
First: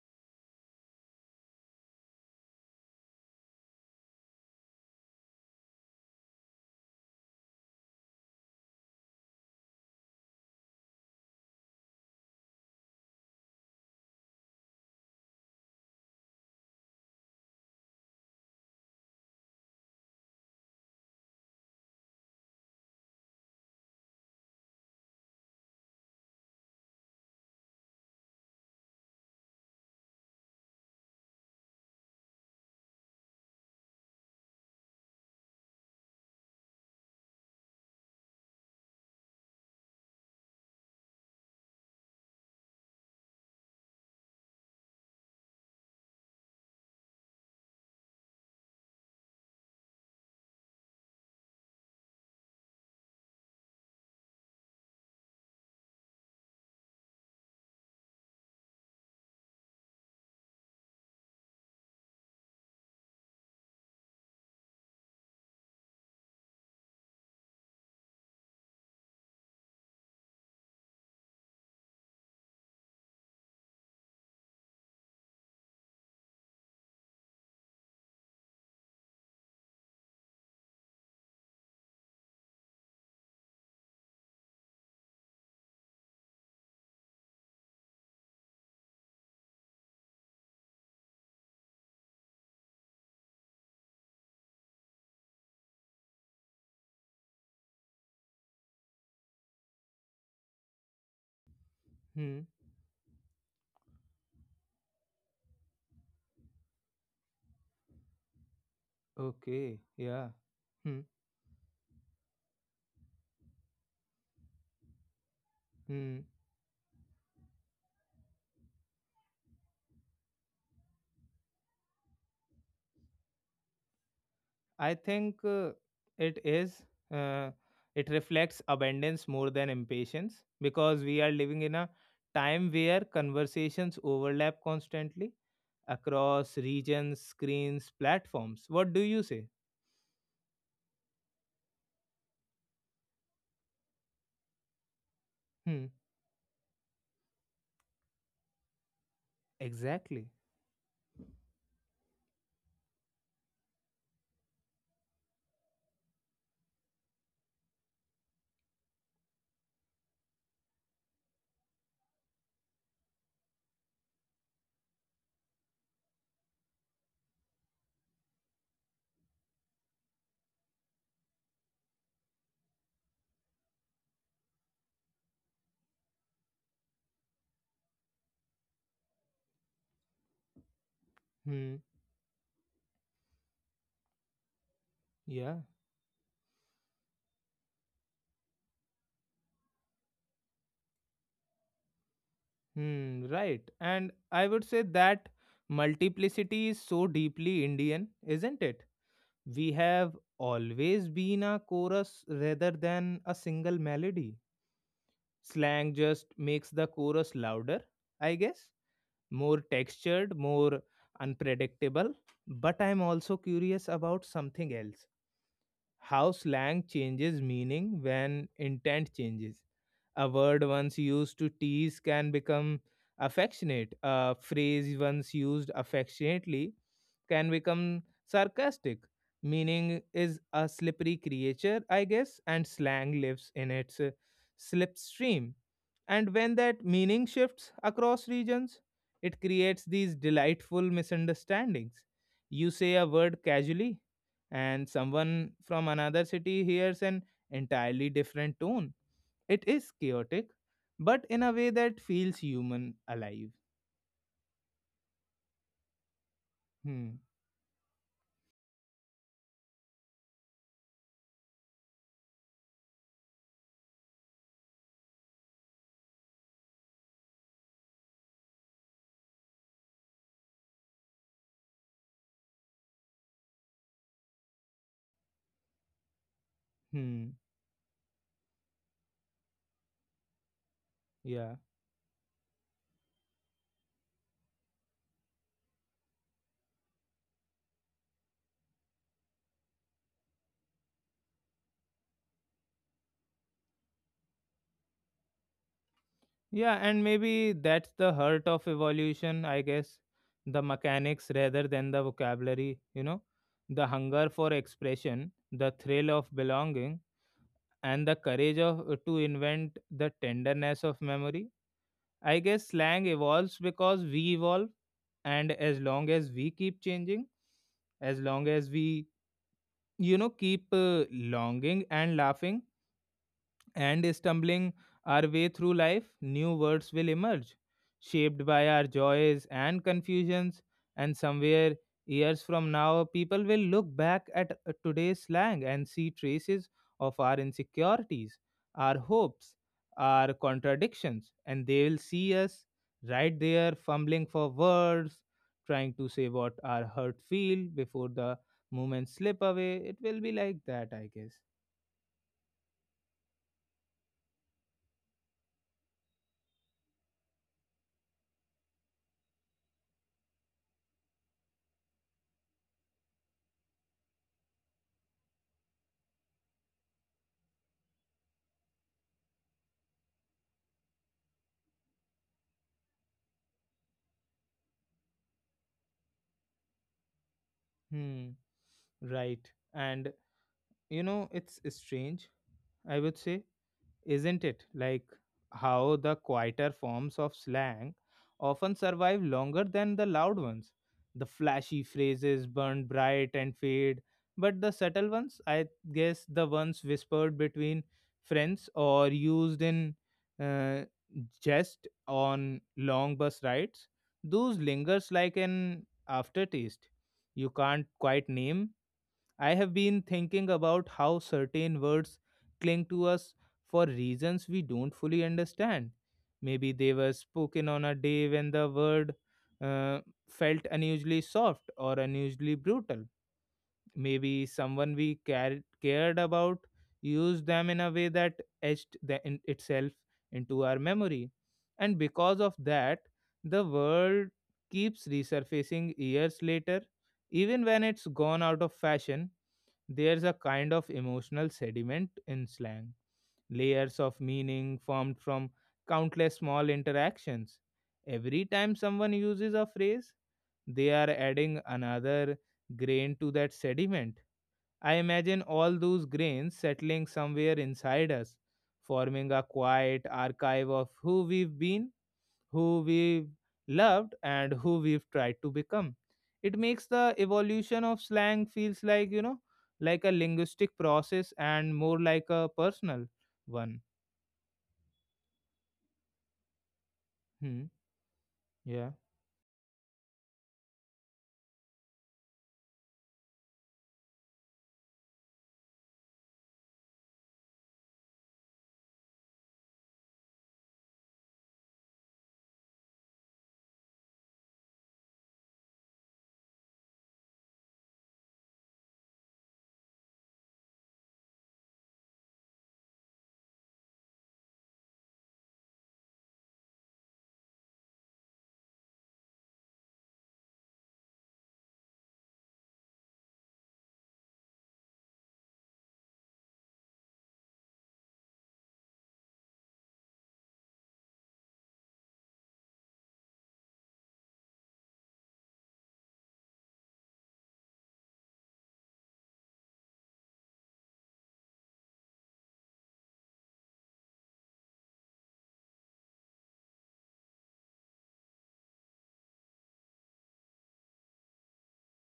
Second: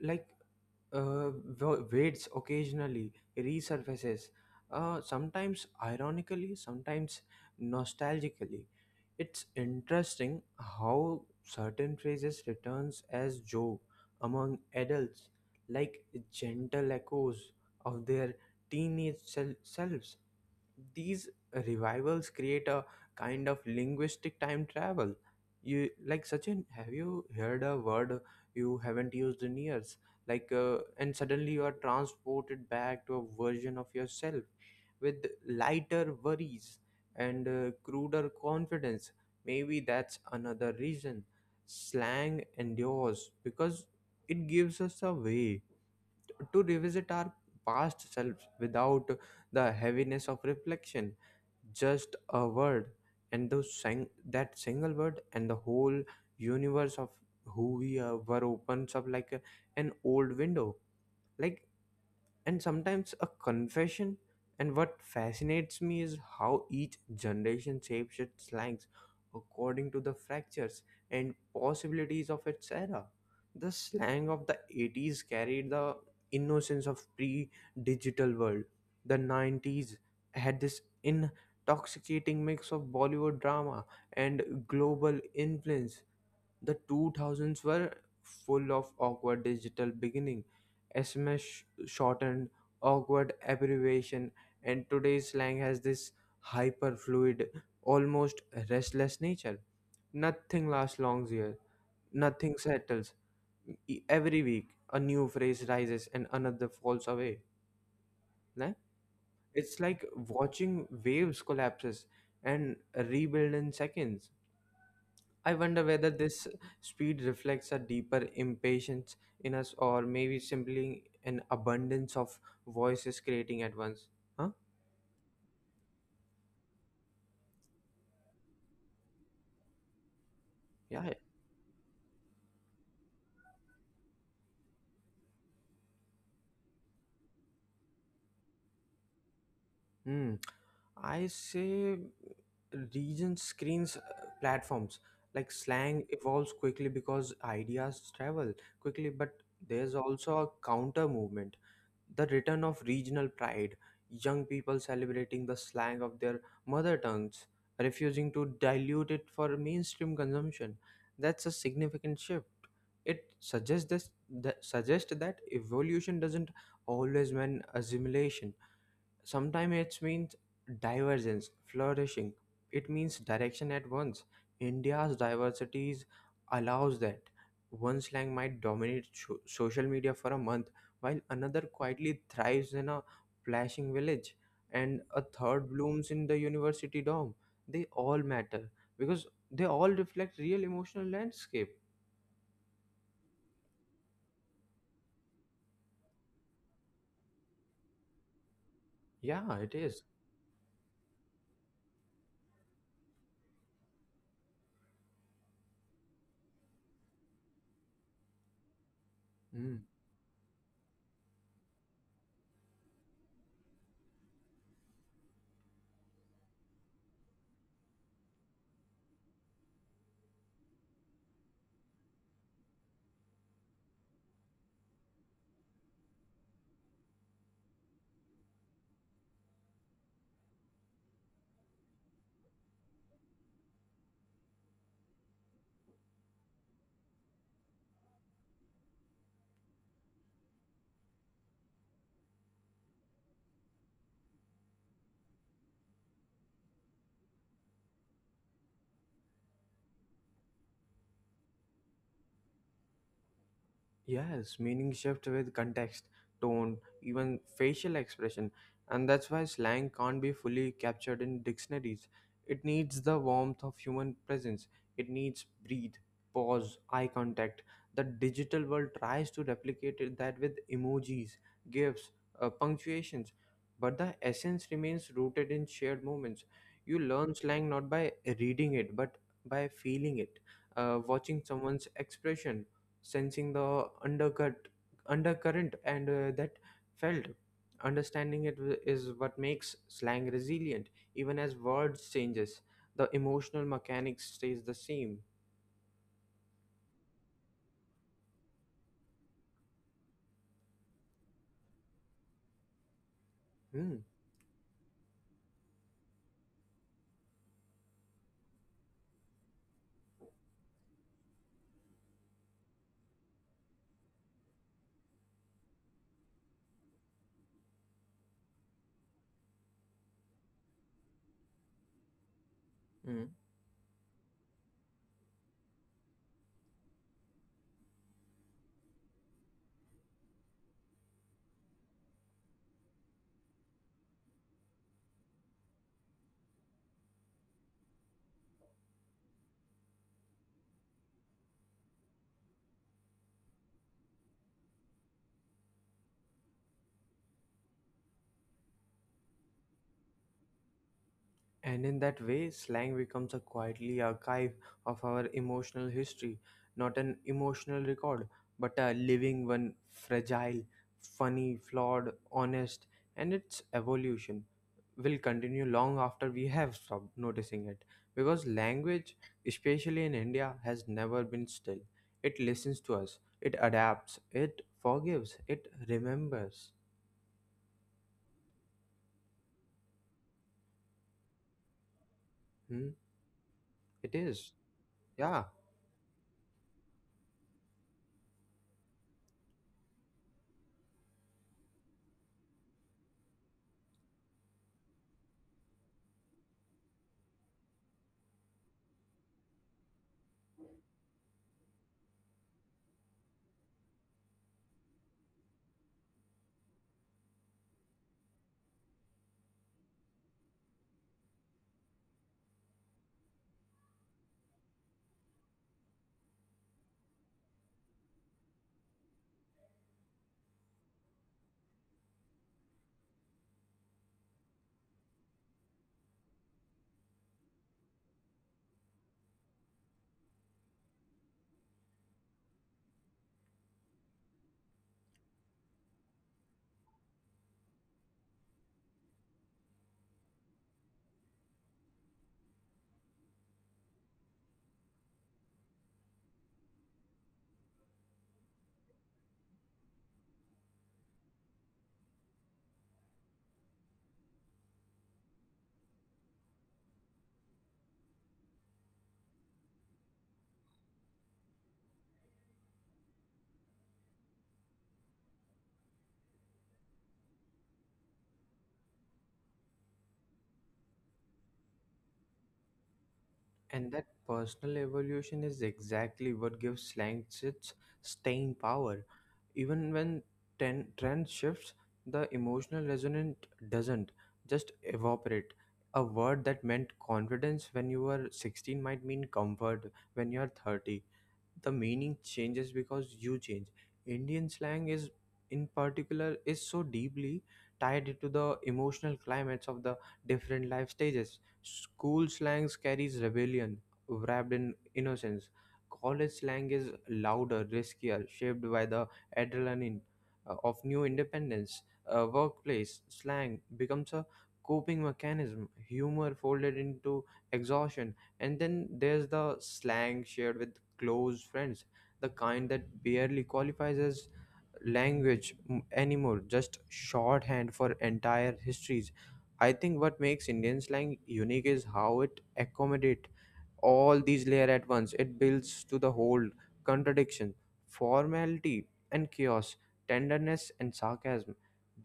S2: like uh, waits occasionally, resurfaces, sometimes ironically, sometimes nostalgically. It's interesting how certain phrases returns as joke among adults, like gentle echoes of their teenage selves. These revivals create a kind of linguistic time travel. You like Sachin, have you heard a word you haven't used in years, and suddenly you are transported back to a version of yourself with lighter worries and cruder confidence? Maybe that's another reason slang endures, because it gives us a way to revisit our past selves without the heaviness of reflection. Just a word, and that single word, and the whole universe of who we were opens up like an old window, like, and sometimes a confession. And what fascinates me is how each generation shapes its slangs according to the fractures and possibilities of its era. The slang of the 80s carried the innocence of pre digital world. The 90s had this intoxicating mix of Bollywood drama and global influence. The 2000s were full of awkward digital beginning, SMS shortened, awkward abbreviation, and today's slang has this hyperfluid, almost restless nature. Nothing lasts long here.
S1: Hmm.
S2: Nothing settles. Every week, a new phrase rises and another falls away. Nah?
S1: Okay.
S2: It's like
S1: Yeah.
S2: watching
S1: Hmm.
S2: waves collapses and rebuild in seconds. I wonder whether
S1: Hmm.
S2: this speed reflects a deeper impatience in us, or maybe simply an abundance of voices creating at once. Huh?
S1: I think it is. Uh, it reflects abundance more than impatience,
S2: Yeah.
S1: because
S2: yeah.
S1: we are living in a time where conversations overlap constantly across regions, screens, platforms. What do you say?
S2: Hmm. I say region screens, platforms. Like
S1: Hmm.
S2: slang evolves quickly because ideas travel quickly, but there's
S1: Exactly.
S2: also a counter movement, the return of regional pride, young people celebrating the slang of their mother tongues, refusing to dilute it for mainstream consumption. That's a significant shift. It suggests that evolution doesn't always mean assimilation. Sometimes it means divergence, flourishing. It means direction at once. India's diversities allows that. One slang might dominate social media for a month, while another
S1: Hmm.
S2: quietly thrives in a flashing village, and a
S1: Yeah.
S2: third blooms in the university dorm. They all matter because they all reflect real emotional landscape.
S1: Hmm. Right. And I would say that multiplicity is so deeply Indian, isn't it?
S2: Yeah,
S1: We
S2: it is.
S1: have always been a chorus rather than a single melody. Slang just makes the chorus louder, I guess, more
S2: Hmm.
S1: textured, more unpredictable. But I'm also curious about something else. How slang changes meaning when intent changes. A word once used to tease can become affectionate. A phrase once used affectionately can become sarcastic. Meaning is a slippery creature, I guess, and slang lives in its slipstream. And when that meaning shifts across regions, it creates these delightful misunderstandings. You say a word casually, and someone from another city hears an entirely different tone. It is chaotic, but in a way that feels human alive.
S2: Yes, meaning shift with context, tone,
S1: Hmm.
S2: even facial expression, and that's why slang can't be fully captured in dictionaries. It needs the warmth of human presence. It needs breathe, pause, eye contact. The digital world tries to replicate it that with emojis, gifs, punctuations, but the essence remains rooted in shared moments. You
S1: Hmm.
S2: learn slang not by reading it, but by feeling it, watching
S1: Yeah.
S2: someone's expression, sensing the undercut undercurrent, and that felt understanding is what makes slang resilient. Even as words changes, the emotional mechanics stays the same.
S1: Yeah, and maybe that's the heart of evolution, I guess. The mechanics rather than the vocabulary, you know, the
S2: Hmm.
S1: hunger for expression, the thrill of belonging, and the courage of to invent, the tenderness of memory. I guess slang evolves because we evolve, and as long as we keep changing, as long as we, you know, keep longing and laughing and stumbling our way through life, new words will emerge, shaped by our joys and confusions. And somewhere, years from now, people will look back at today's slang and see traces of our insecurities, our hopes, our contradictions, and they will see us right there fumbling for words, trying to say what our hurt feel before the moments slip away. It will be like that, I guess.
S2: And in that way, slang becomes a quietly archive of our emotional history, not an emotional record, but a living one, fragile, funny, flawed, honest, and its evolution will continue long after we have stopped noticing it. Because language, especially in India, has never been still. It listens to us, it adapts, it forgives, it remembers.
S1: Hmm. Right. And you know, it's strange,
S2: Hmm?
S1: I would say,
S2: It
S1: isn't
S2: is.
S1: it? Like
S2: Yeah.
S1: how the quieter forms of slang often survive longer than the loud ones. The flashy phrases burn bright and fade, but the subtle ones, I guess, the ones whispered between friends or used in uh, jest on long bus rides, those lingers like an aftertaste. You can't quite name. I have been thinking about how certain words cling to us for reasons we don't fully understand. Maybe they were spoken on a day when the word uh, felt unusually soft or unusually brutal. Maybe someone we cared about used them in a way that etched the, in itself into our memory. And because of that the world keeps resurfacing years later, even when it's gone out of fashion. There's a kind of emotional sediment in slang, layers of meaning formed from countless small interactions. Every time someone uses a phrase, they are adding another grain to that sediment. I imagine all those grains settling somewhere inside us, forming a quiet archive of who we've been, who we've loved, and who we've tried to become. It makes the evolution of slang feels like, you know, like a linguistic process and more like a personal one.
S2: And that personal evolution is exactly what gives slang
S1: Hmm.
S2: its staying
S1: Yeah.
S2: power. Even when trend shifts, the emotional resonance doesn't just evaporate. A word that meant confidence when you were 16 might mean comfort when you're 30. The meaning changes because you change. Indian slang is in particular is so deeply tied to the emotional climates of the different life stages. School slangs carries rebellion wrapped in innocence. College slang is louder, riskier, shaped by the adrenaline of new independence. Workplace slang becomes a coping mechanism, humor folded into exhaustion, and then there's the slang shared with close friends, the kind that barely qualifies as anymore, just shorthand for entire histories. I think what makes Indian slang unique is how it accommodates all these layer at once. It builds to the whole contradiction, formality and chaos, tenderness and sarcasm,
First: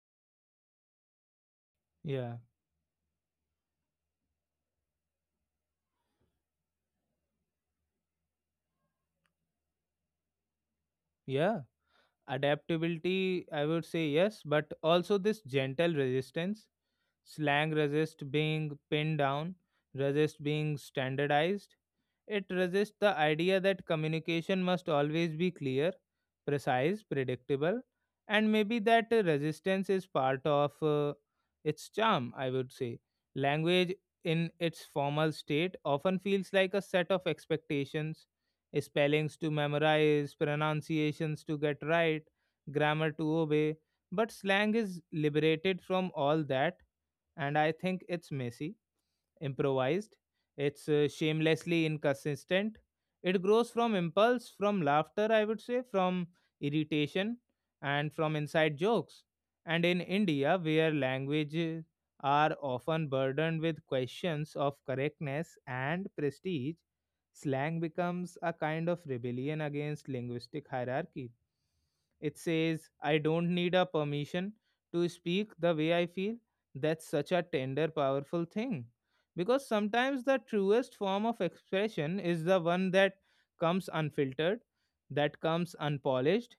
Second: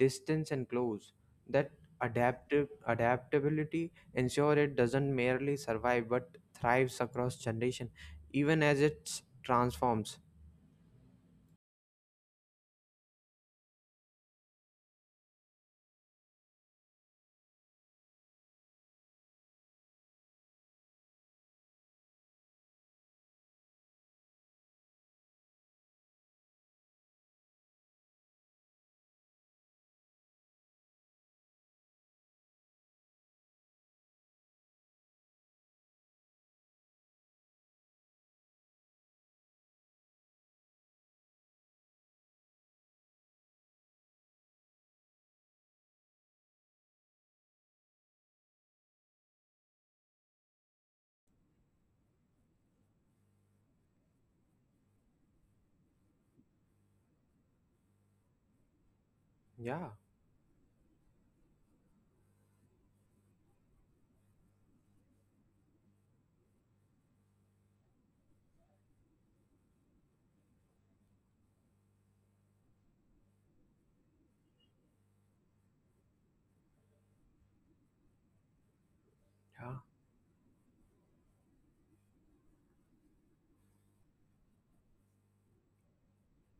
S2: distance and close. That
S1: Yeah.
S2: adaptive adaptability ensure it doesn't merely survive but thrives across generation, even as it transforms.
S1: Yeah. Adaptability, I would say, yes, but also this gentle resistance. Slang resist being pinned down, resist being standardized. It resists the idea that communication must always be clear, precise, predictable, and maybe that resistance is part of its charm, I would say. Language in its formal state often feels like a set of expectations, spellings to memorize, pronunciations to get right, grammar to obey. But slang is liberated from all that, and I think it's messy, improvised. It's shamelessly inconsistent. It grows from impulse, from laughter, I would say, from irritation, and from inside jokes. And
S2: Yeah,
S1: in India, where languages are often burdened with questions of correctness and prestige, slang becomes a kind of rebellion against linguistic hierarchy. It says, I don't need a permission to speak the way I feel. That's such a tender, powerful thing, because
S2: yeah.
S1: sometimes the truest form of expression is the one that comes unfiltered, that comes unpolished,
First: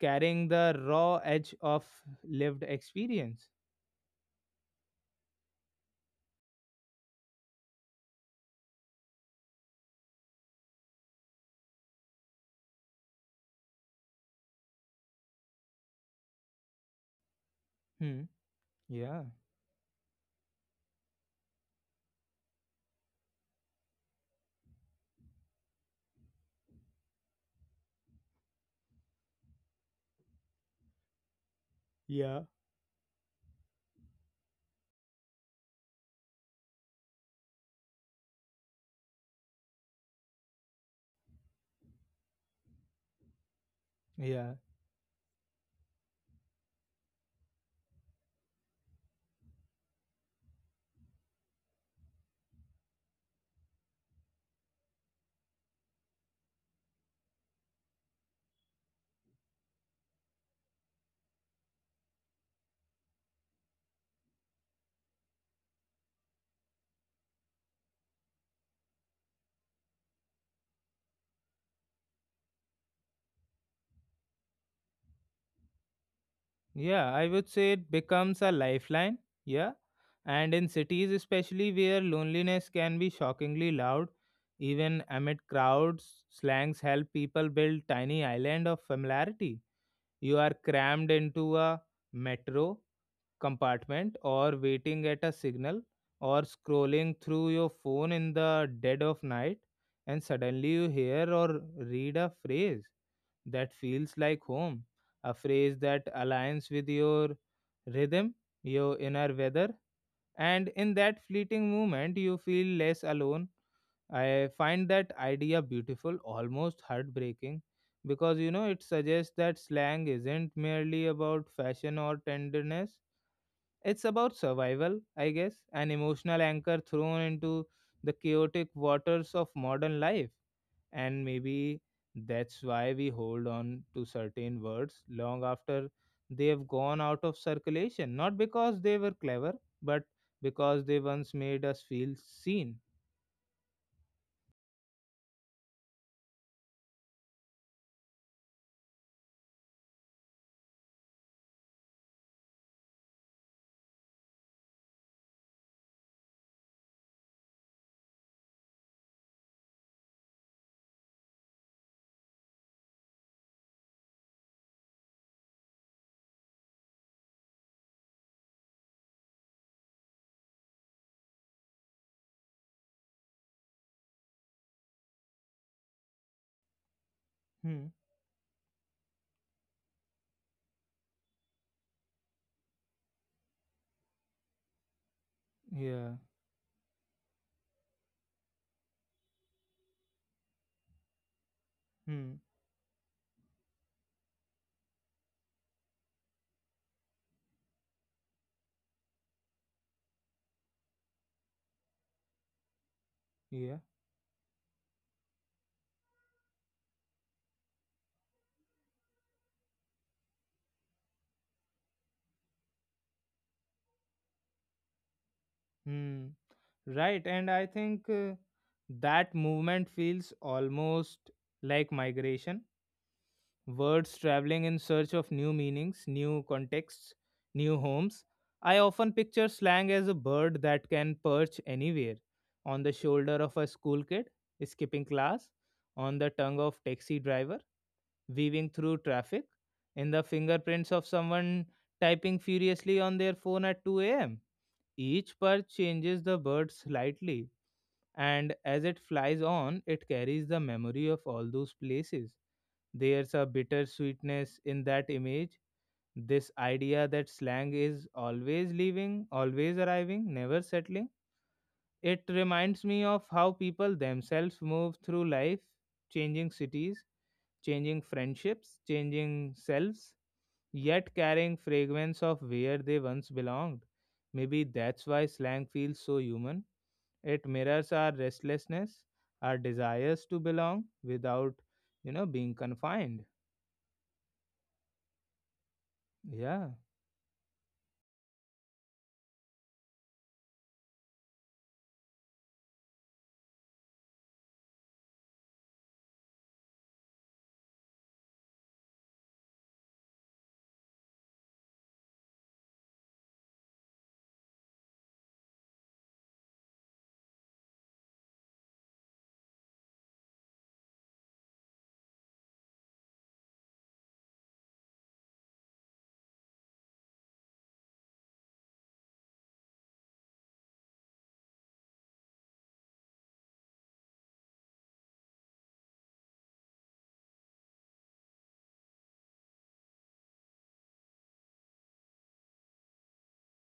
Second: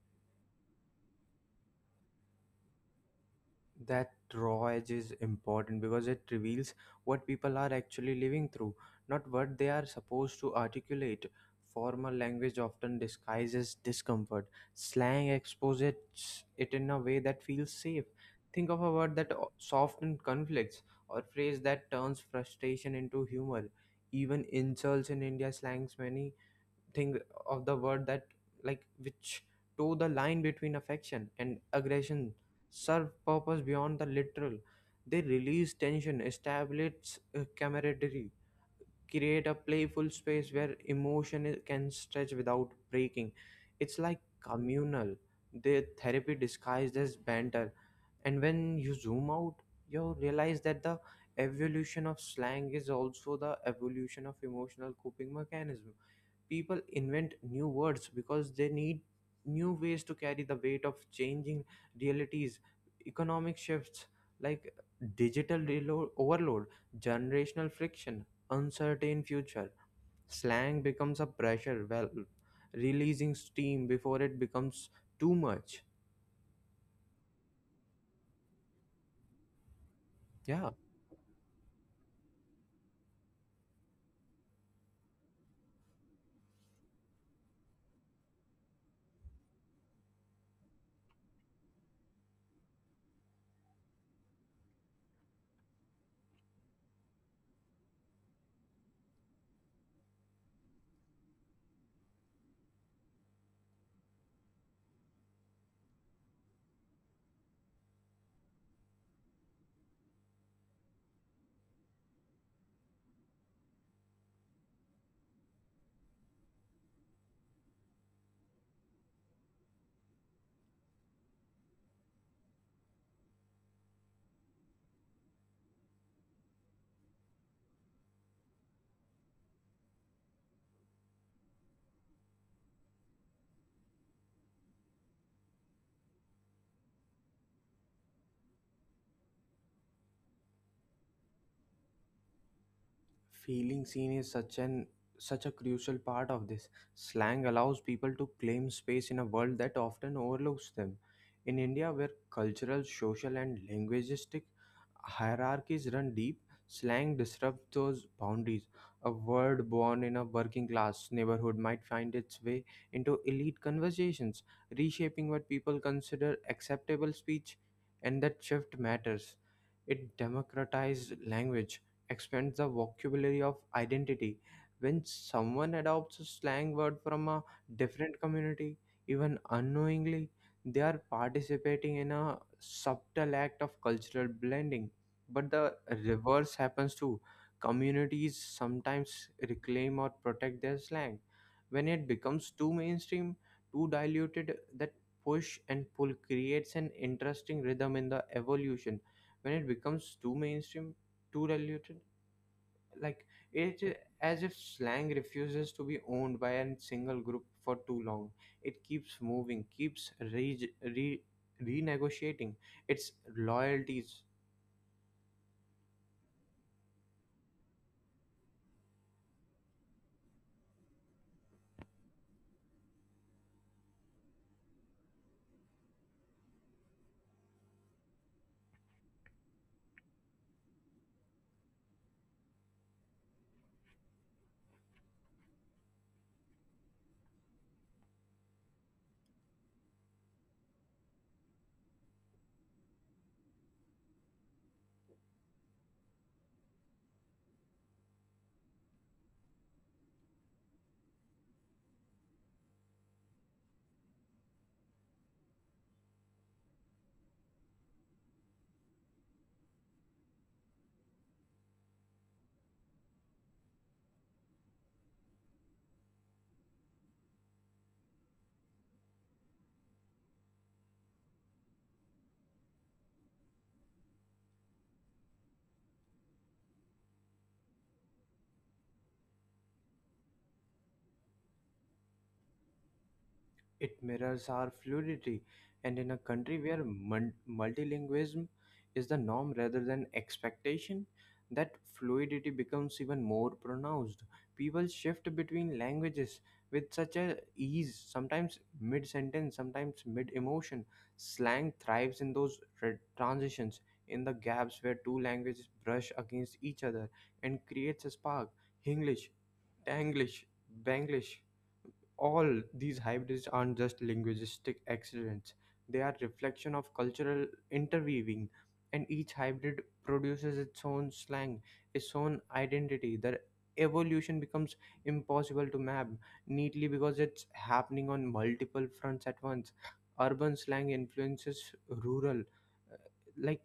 S1: carrying the raw edge of lived experience.
S2: That raw edge is important because it reveals what people are actually living through, not what they are supposed to articulate. Formal language often disguises discomfort. Slang exposes it in a way that feels safe.
S1: Hmm.
S2: Think of a word
S1: Yeah.
S2: that softens conflicts or phrase that turns frustration into humor. Even insults in India slangs many thing of the word that like which toe the line between affection and aggression
S1: Yeah.
S2: serve purpose beyond the literal. They release tension, establish camaraderie, create a playful space where emotion can stretch without breaking. It's like
S1: Yeah.
S2: communal their therapy disguised as banter, and when you zoom out, you realize that the evolution of slang is also the evolution of emotional coping mechanism. People invent new words because they need new ways to carry the weight of changing realities, economic shifts, like digital overload, generational friction, uncertain future. Slang becomes a pressure valve, releasing steam before it becomes too much.
S1: Yeah, I would say it becomes a lifeline. Yeah. And in
S2: Yeah.
S1: cities, especially where loneliness can be shockingly loud, even amid crowds, slangs help people build tiny island of familiarity. You are crammed into a metro compartment or waiting at a signal or scrolling through your phone in the dead of night, and suddenly you hear or read a phrase that feels like home, a phrase that aligns with your rhythm, your inner weather, and in that fleeting moment, you feel less alone. I find that idea beautiful, almost heartbreaking, because you know it suggests that slang isn't merely about fashion or tenderness, it's about survival, I guess, an emotional anchor thrown into the chaotic waters of modern life. And maybe that's why we hold on to certain words long after they have gone out of circulation, not because they were clever, but because they once made us feel seen.
S2: Feeling seen is such an such a crucial part of this. Slang allows people to claim space in a world that often overlooks them. In India, where cultural, social, and linguistic hierarchies run deep, slang disrupts those boundaries. A word born in a working class neighborhood might find its way into elite conversations, reshaping what people consider acceptable speech, and that shift matters. It democratized language expands the vocabulary of identity. When someone adopts a slang word from a
S1: Hmm.
S2: different community, even unknowingly, they are participating in a subtle act of cultural blending. But the
S1: Yeah.
S2: reverse happens too. Communities sometimes reclaim or protect their slang. When it
S1: Hmm.
S2: becomes too mainstream, too diluted, that push and pull creates an interesting rhythm in the evolution when it becomes too mainstream, too diluted, like,
S1: Yeah.
S2: it as if slang refuses to be owned by a single group for too long. It keeps moving, keeps renegotiating its loyalties.
S1: Hmm. Right. And I think that movement feels almost like migration words traveling in search of new meanings, new contexts, new homes. I often picture slang as a bird that can perch anywhere on the shoulder of a school kid, skipping class, on the tongue of taxi driver, weaving through traffic, in the fingerprints of someone typing furiously on their phone at 2 a.m. Each perch changes the bird slightly, and as it flies on, it carries the memory of all those places. There's a bitter sweetness in that image. This idea that slang is always leaving, always arriving, never settling. It reminds me of how people themselves move through life, changing cities, changing friendships, changing selves yet carrying fragments of where they once belonged. Maybe that's why slang feels so human. It mirrors our restlessness, our desires to belong without, being confined.
S2: It mirrors our fluidity, and in a country
S1: Yeah.
S2: where multilingualism is the norm rather than expectation, that fluidity becomes even more pronounced. People shift between languages with such a ease, sometimes mid sentence, sometimes mid emotion. Slang thrives in those transitions, in the gaps where two languages brush against each other and creates a spark. English, Tanglish, Banglish, all these hybrids aren't just linguistic accidents, they are reflection of cultural interweaving, and each hybrid produces its own slang, its own identity. Their evolution becomes impossible to map neatly because it's happening on multiple fronts at once. Urban slang influences rural, like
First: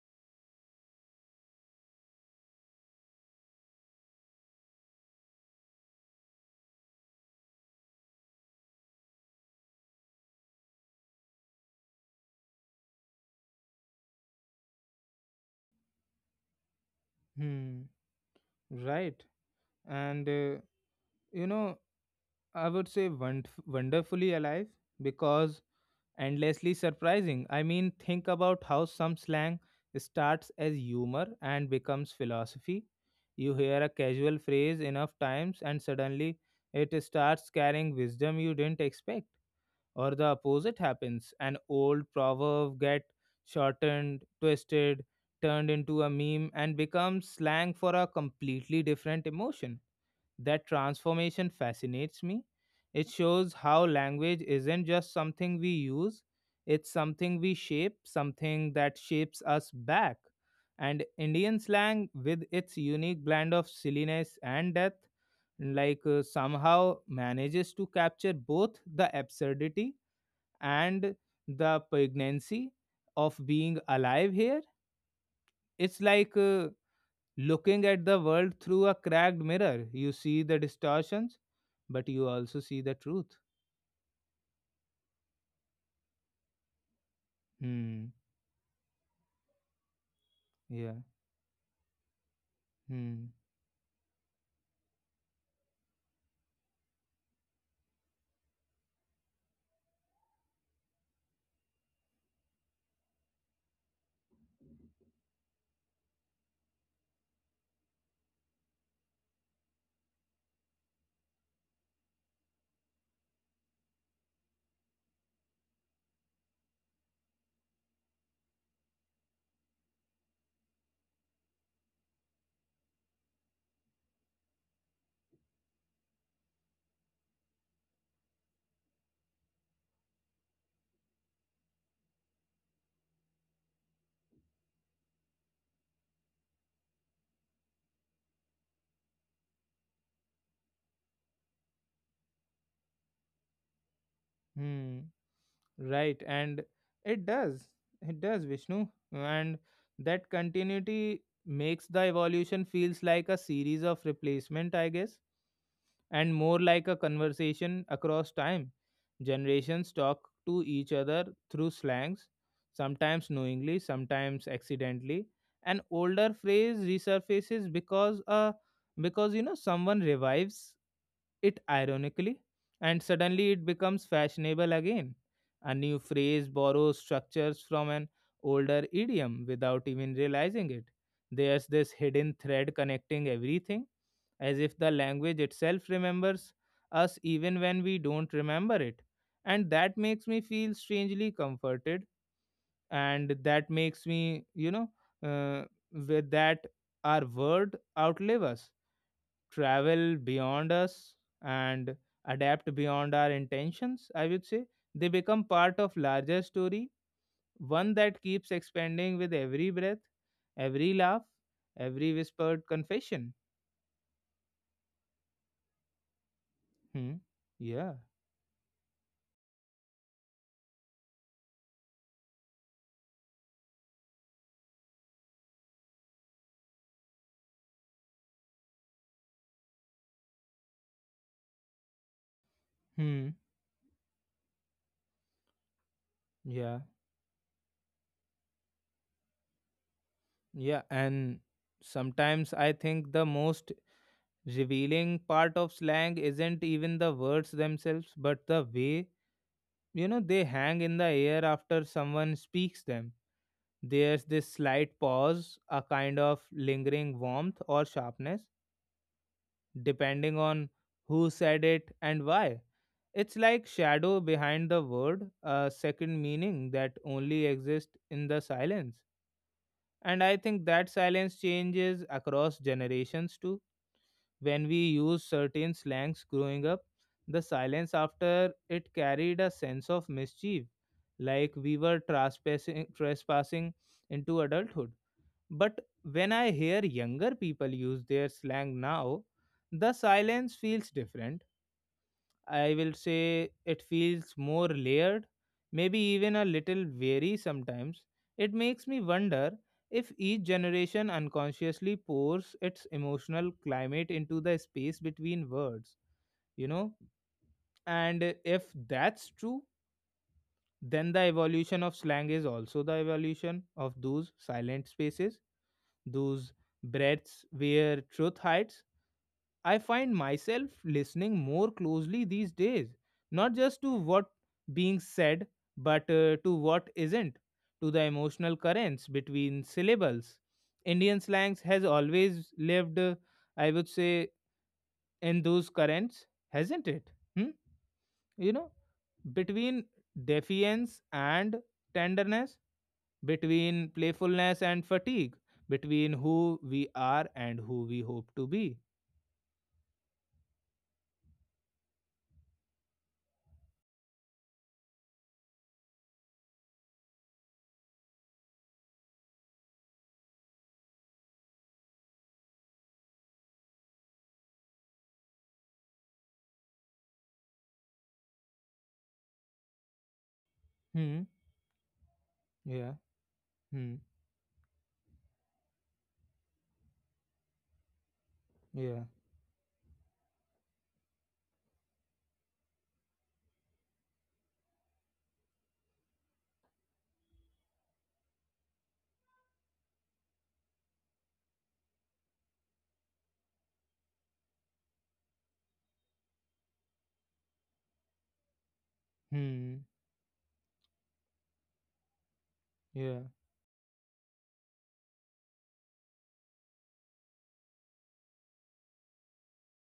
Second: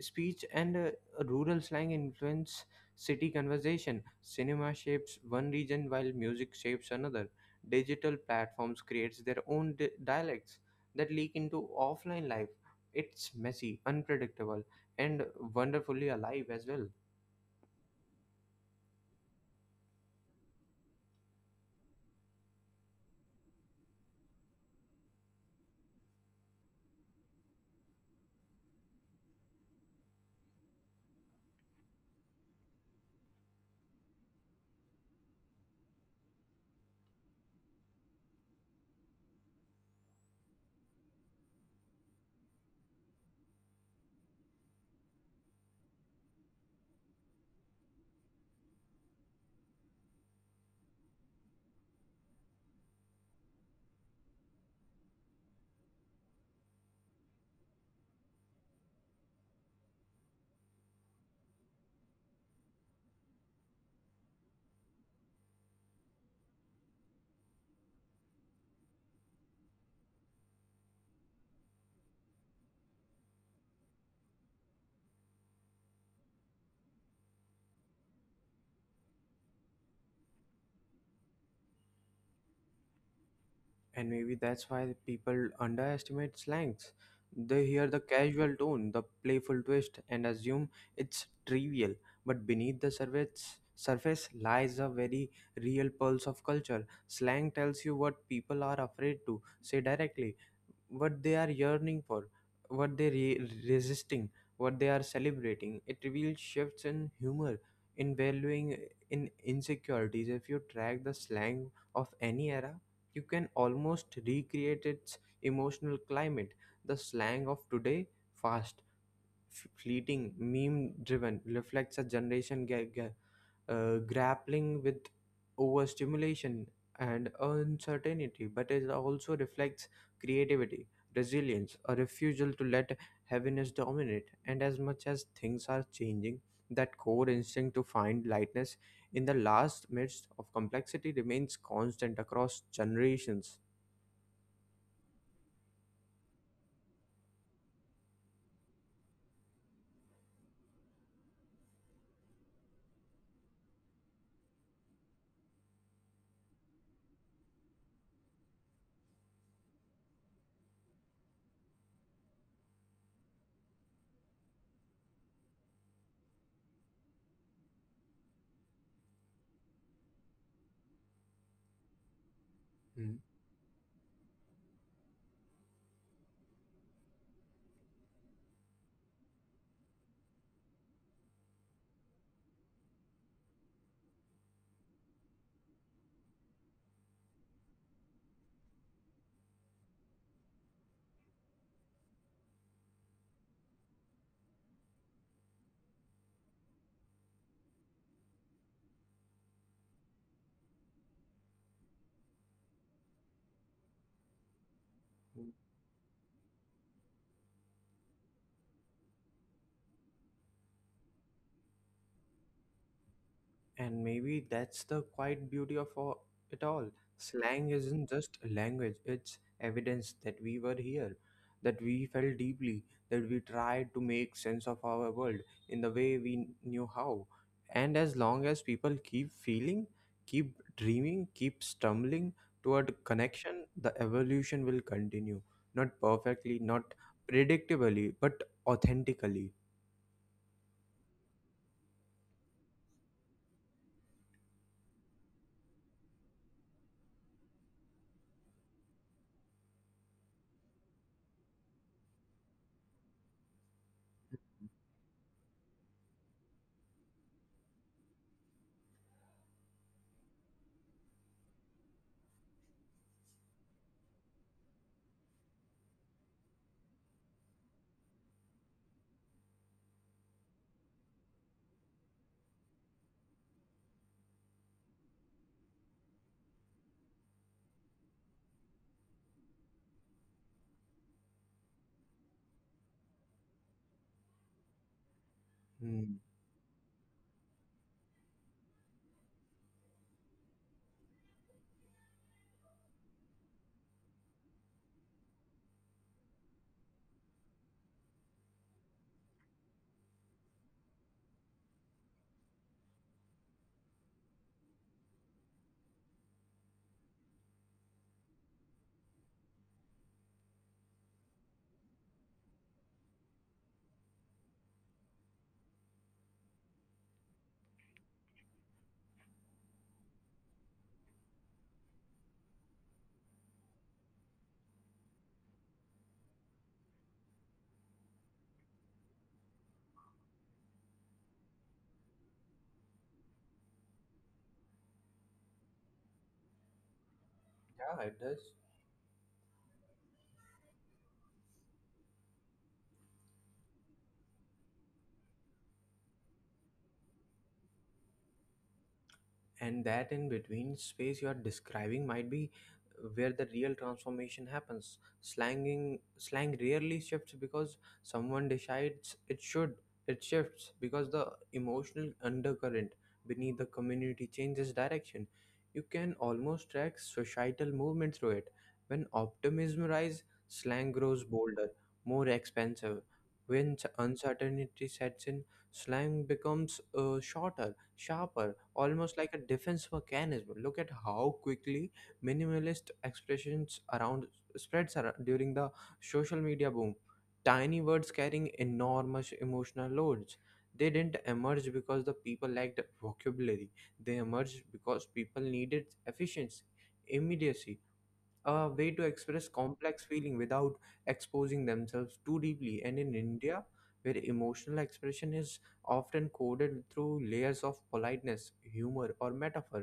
S2: speech, and rural slang influence city conversation. Cinema shapes one region while music shapes another. Digital platforms creates their own dialects that leak into offline life. It's messy, unpredictable, and wonderfully alive as well.
S1: Hmm. Right. And, you know, I would say wonderfully alive because endlessly surprising. I mean, think about how some slang starts as humor and becomes philosophy. You hear a casual phrase enough times, and suddenly it starts carrying wisdom you didn't expect, or the opposite happens. An old proverb get shortened, twisted, turned into a meme, and becomes slang for a completely different emotion. That transformation fascinates me. It shows how language isn't just something we use, it's something we shape, something that shapes us back. And Indian slang, with its unique blend of silliness and depth, like somehow manages to capture both the absurdity and the poignancy of being alive here. It's like looking at the world through a cracked mirror, you see the distortions, but you also see the truth.
S2: And maybe that's why people underestimate slangs. They hear the
S1: Hmm.
S2: casual tone, the playful twist, and assume
S1: Yeah.
S2: it's trivial. But beneath the
S1: Hmm.
S2: surface, surface lies a very real pulse of culture. Slang tells you what people are afraid to say directly, what they are yearning for, what they resisting, what they are celebrating. It reveals shifts in humor, in valuing, in insecurities. If you track the slang of any era, you can almost recreate its emotional climate. The slang of today, fast, fleeting, meme driven, reflects a generation gap grappling with overstimulation and uncertainty, but it also reflects creativity, resilience, a refusal to let heaviness dominate. And as much as things are changing, that core instinct to find lightness in the last midst of complexity remains constant across generations.
S1: Hmm. Right. And it does. It does, Vishnu. And that continuity makes the evolution feels like a series of replacement, I guess and more like a conversation across time. Generations talk to each other through slangs, sometimes knowingly, sometimes accidentally. An older phrase resurfaces because someone revives it ironically and suddenly it becomes fashionable again. A new phrase borrows structures from an older idiom without even realizing it. There's this hidden thread connecting everything as if the language itself remembers us even when we don't remember it. And that makes me feel strangely comforted, and that makes me, uh, with that our word outlive us, travel beyond us, and adapt beyond our intentions. I would say they become part of larger story, one that keeps expanding with every breath, every laugh, every whispered confession.
S2: And maybe that's the quiet beauty of it all.
S1: Hmm.
S2: Slang
S1: Yeah.
S2: isn't just a language, it's evidence that we were here, that we felt deeply, that we tried to make sense of our world in the way we knew how. And as long as people keep feeling, keep dreaming, keep stumbling toward
S1: Hmm.
S2: connection, the evolution will continue. Not perfectly,
S1: Yeah,
S2: not predictably, but authentically.
S1: yeah, and sometimes I think the most revealing part of slang isn't even the words themselves, but the way, they hang in the air after someone speaks them. There's this slight pause, a kind of lingering warmth or sharpness, depending on who said it and why. It's like shadow behind the word, a second meaning that only exists in the silence. And I think that silence changes across generations too. When we used certain slangs growing up, the silence after it carried a sense of mischief, like we were trespassing into adulthood. But
S2: Hmm.
S1: when I hear younger people use their slang now, the silence feels different I will say it feels more layered, maybe even a little wary sometimes. It makes me wonder if each generation unconsciously pours its emotional climate into the space between words, you know? And if that's true, then the evolution of slang is also the evolution of those silent spaces, those breaths where truth hides. I find myself listening more closely these days, not just to what being said, but to what isn't, to the emotional currents between syllables. Indian slangs has always lived, I would say, in those currents, hasn't it? Hmm?
S2: Yeah, it does.
S1: You know, between defiance and tenderness, between playfulness and fatigue, between who we are and who we hope to be.
S2: And that in between space you are describing might be where the real transformation happens. Slang rarely shifts because someone decides it should. It shifts because the emotional undercurrent beneath the community changes direction. You can almost track societal movement through it. When optimism rises, slang grows
S1: Hmm.
S2: bolder, more
S1: Yeah.
S2: expensive. When
S1: Hmm.
S2: uncertainty sets in, slang becomes shorter, sharper,
S1: Yeah.
S2: almost like a defense mechanism. Look at how quickly minimalist expressions around spreads during the social media boom. Tiny words carrying enormous emotional loads. They didn't emerge because the people lacked vocabulary. They emerged because people needed efficiency, immediacy, a way to express
S1: Hmm.
S2: complex feeling without exposing themselves too deeply, and in
S1: Yeah.
S2: India where emotional expression is often coded through layers of politeness, humor, or metaphor,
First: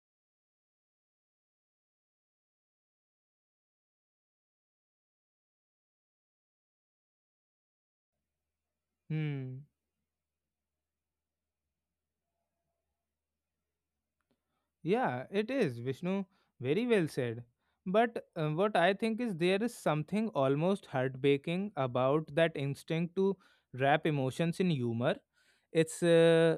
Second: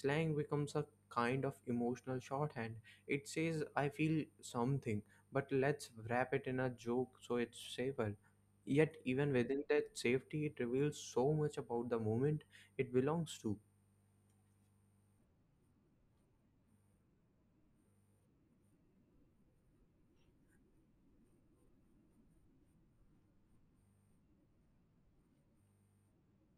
S2: slang becomes a kind of emotional shorthand. It says, I feel something, but let's wrap it in a joke so it's safer. Yet even within
S1: Hmm.
S2: that safety, it reveals so much about the moment it belongs to.
S1: Yeah, it is, Vishnu. Very well said. But what I think is there is something almost heartbreaking about that instinct to wrap emotions in humor. It's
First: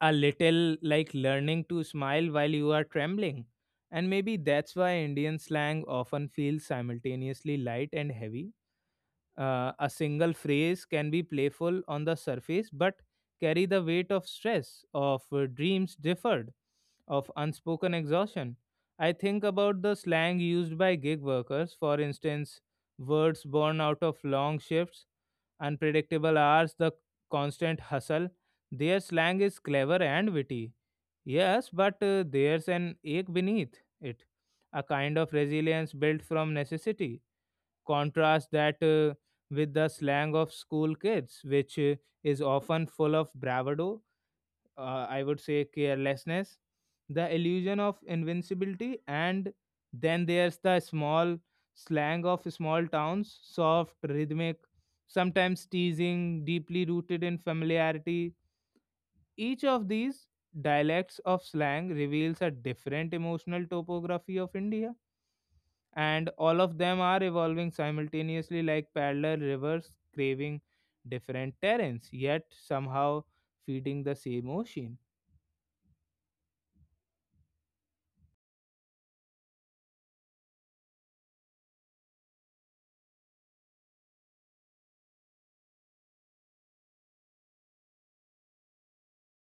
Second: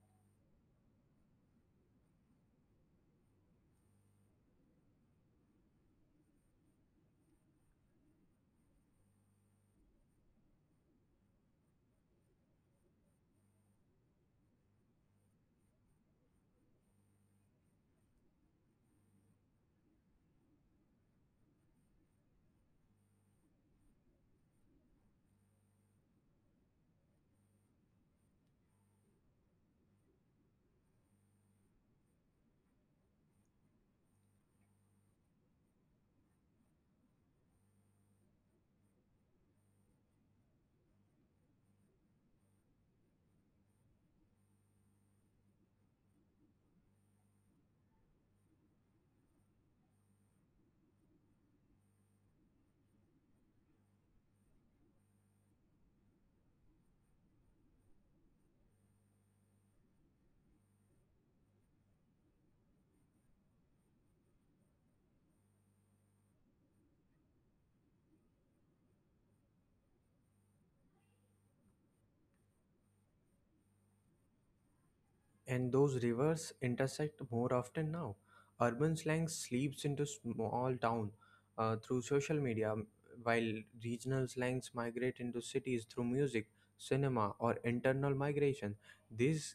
S1: a little like learning to smile while you are trembling. And maybe that's why Indian slang often feels simultaneously light and heavy. A single phrase can be playful on the surface, but carry the weight of stress, of dreams deferred, of unspoken exhaustion. I think about the slang used by gig workers, for instance, words born out of long shifts, unpredictable hours, the constant hustle. Their slang is clever and witty. Yes, but there's an ache beneath it, a kind of resilience built from necessity. Contrast that with the slang of school kids, which is often full of bravado, I would say carelessness, the illusion of invincibility, and then there's the small slang of small towns, soft, rhythmic, sometimes teasing, deeply rooted in familiarity. Each of these dialects of slang reveals a different emotional topography of India and all of them are evolving simultaneously like parallel rivers craving different terrains yet somehow feeding the same ocean.
S2: And those rivers intersect more often now. Urban slang sleeps into small town through social media, while regional slangs migrate into cities through music, cinema, or internal migration. This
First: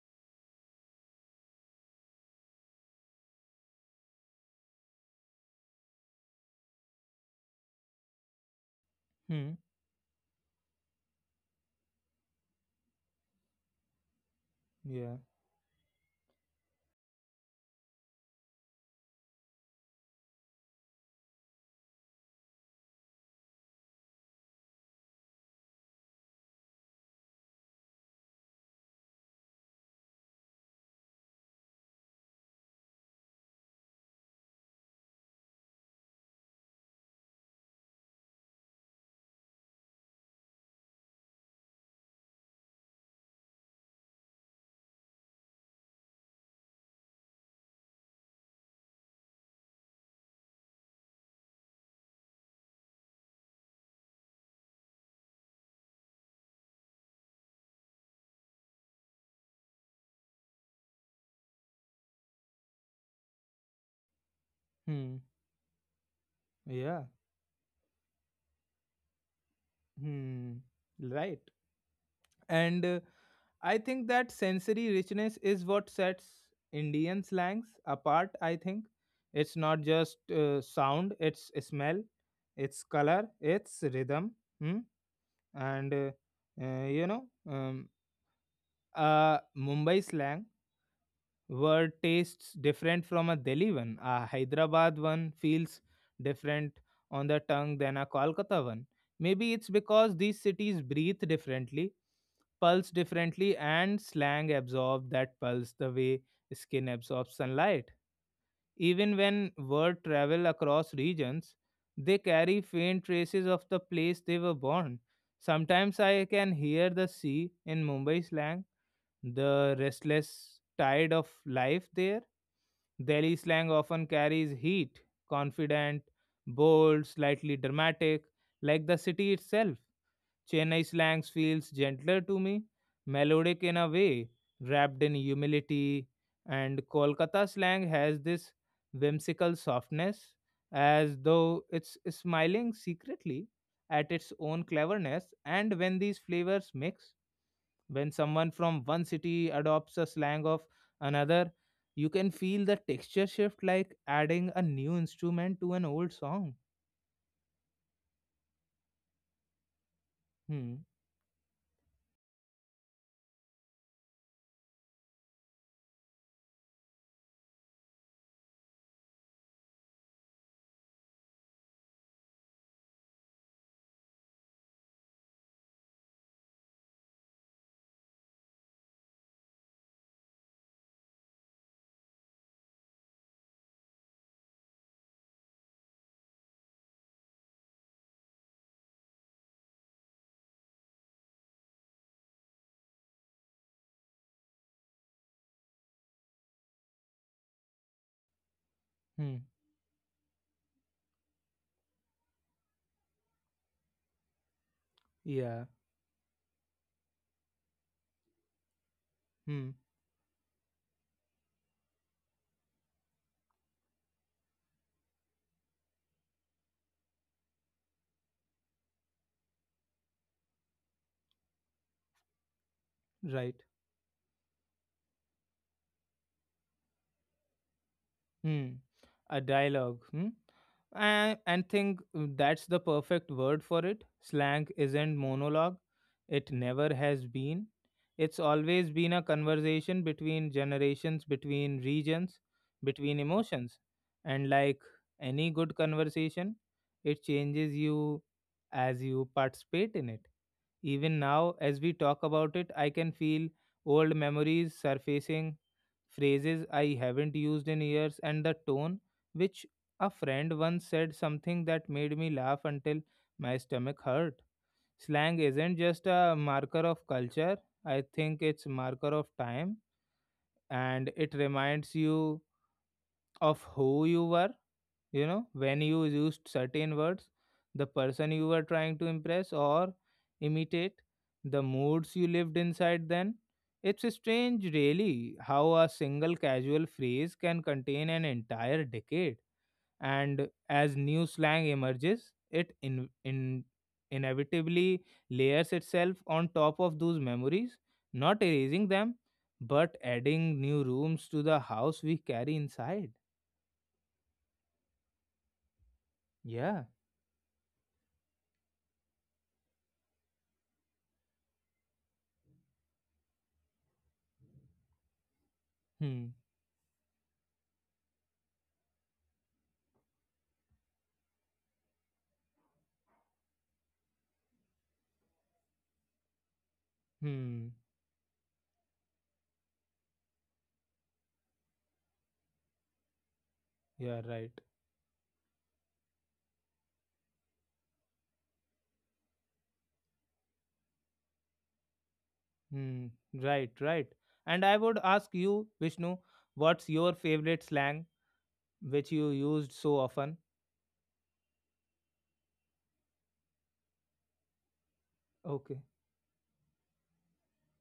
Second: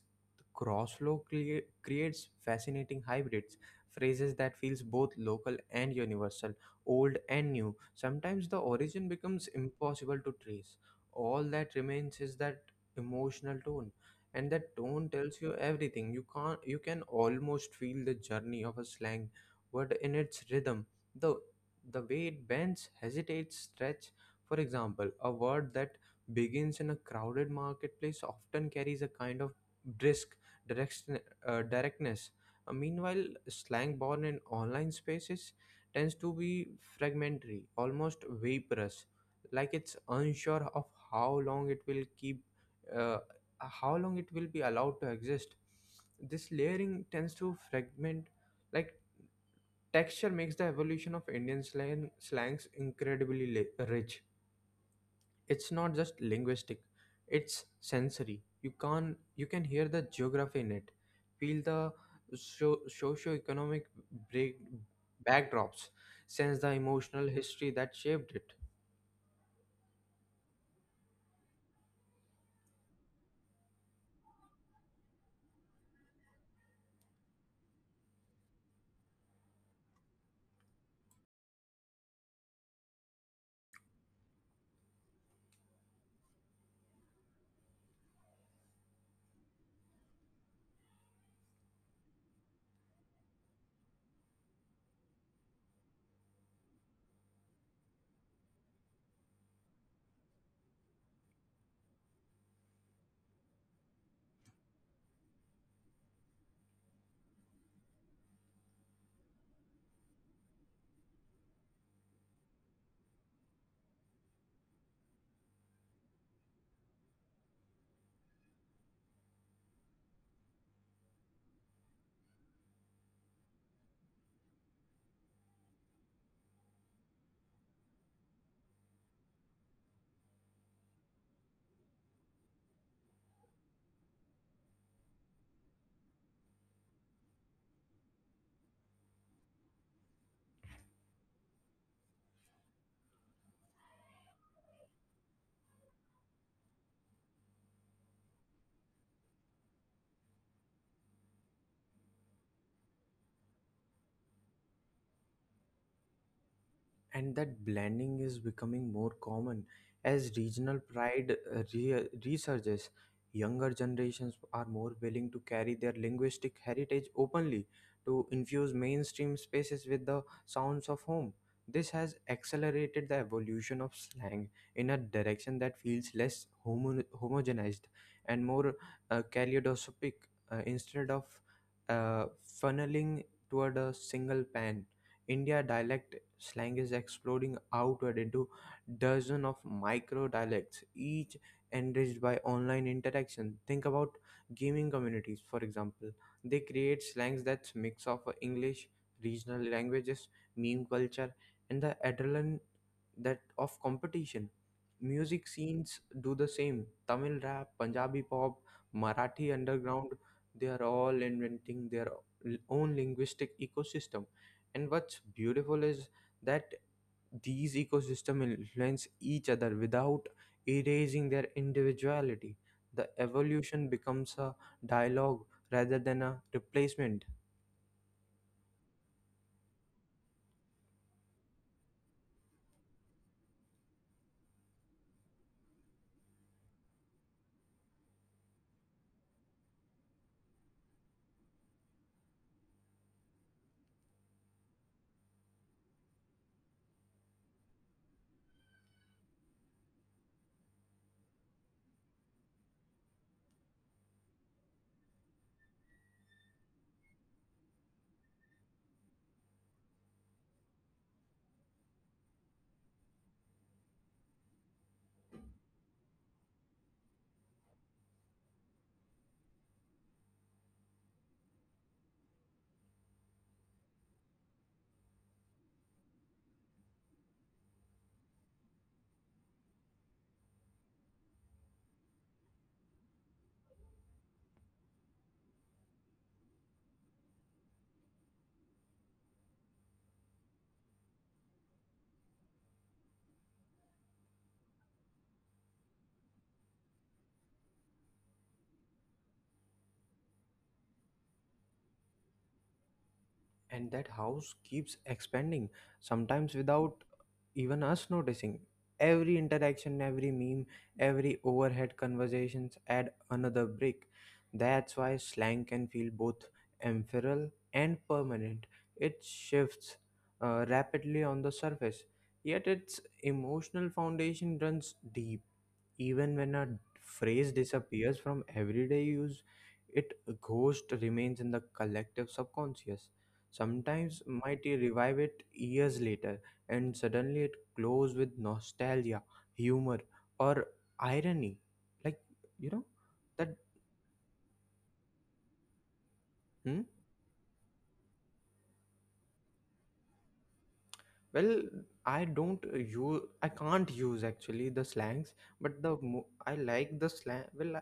S2: creates fascinating hybrids, phrases that feels both local and universal, old and new. Sometimes the origin becomes
S1: Hmm.
S2: impossible to trace. All that remains is that emotional tone, and that tone
S1: Yeah.
S2: tells you everything. You can't, you can almost feel the journey of a slang word in its rhythm, the the way it bends, hesitates, stretch. For example, a word that begins in a crowded marketplace often carries a kind of brisk direction, directness. Meanwhile slang born in online spaces tends to be fragmentary, almost vaporous, like it's unsure of how long it will keep, uh, how long it will be allowed to exist. This layering tends to fragment, like, texture makes the evolution of Indian slang slangs incredibly rich. It's not just linguistic, it's sensory. You can, you can hear the geography in it, feel the socio-economic break
S1: Hmm.
S2: backdrops, sense the
S1: Yeah.
S2: emotional history that shaped it.
S1: Hmm. Right. And I think that sensory richness is what sets Indian slangs apart I think. It's not just sound it's smell it's color it's rhythm. Hmm? And uh, you know um, a Mumbai slang word tastes different from a Delhi one. A Hyderabad one feels different on the tongue than a Kolkata one. Maybe it's because these cities breathe differently, pulse differently, and slang absorbs that pulse the way skin absorbs sunlight. Even when word travel across regions, they carry faint traces of the place they were born. Sometimes I can hear the sea in Mumbai slang the restless tide of life there. Delhi slang often carries heat, confident, bold, slightly dramatic, like the city itself. Chennai slang feels gentler to me, melodic in a way, wrapped in humility, and Kolkata slang has this whimsical softness, as though it's smiling secretly at its own cleverness, and when these flavors mix, when someone from one city adopts a slang of another, you can feel the texture shift like adding a new instrument to an old song.
S2: And that blending is becoming more common as regional
S1: Hmm.
S2: pride resurges. Younger generations are more willing to carry their linguistic heritage openly, to infuse mainstream spaces with the sounds of home. This has accelerated the evolution of slang in a direction that feels less homogenized and more kaleidoscopic, instead of uh, funneling toward a single pan India dialect. Slang is exploding outward into dozens of micro dialects, each enriched by online interaction. Think about gaming communities, for example. They create slangs that's mix of English,
S1: Hmm.
S2: regional languages, meme culture, and the adrenaline that of competition. Music
S1: Yeah.
S2: scenes do the same. Tamil rap, Punjabi pop, Marathi
S1: Hmm.
S2: underground, they are all inventing their own linguistic ecosystem, and what's beautiful is that these ecosystems influence each other without erasing their individuality. The
S1: Right.
S2: evolution becomes a dialogue rather than a replacement.
S1: Hmm. A dialogue. Hmm? And think that's the perfect word for it. Slang isn't monologue, it never has been. It's always been a conversation between generations, between regions, between emotions. And like any good conversation, it changes you as you participate in it. Even now, as we talk about it, I can feel old memories surfacing phrases I haven't used in years, and the tone which a friend once said something that made me laugh until my stomach hurt. Slang isn't just a marker of culture, I think it's marker of time and it reminds you of who you were when you used certain words the person you were trying to impress or imitate the moods you lived inside then it's strange really how a single casual phrase can contain an entire decade and as new slang emerges it in inevitably layers itself on top of those memories not erasing them but adding new rooms to the house we carry inside.
S2: And that house keeps expanding, sometimes
S1: Yeah.
S2: without even us noticing. Every interaction, every meme, every overhead conversations add another brick. That's why slang can feel
S1: Hmm.
S2: both ephemeral and permanent. It shifts rapidly on the surface, yet its emotional foundation runs deep. Even when a phrase
S1: Hmm.
S2: disappears from everyday use, it ghost remains in the collective subconscious. Sometimes
S1: Yeah, right.
S2: might you revive it years later, and suddenly it glows with nostalgia, humor, or irony, like, you know,
S1: Hmm.
S2: that.
S1: Right, right. And I would ask you, Vishnu,
S2: Hmm?
S1: what's your favorite slang which you used so often?
S2: Well, I can't use actually the slangs, but
S1: Okay,
S2: I like the slang. Well,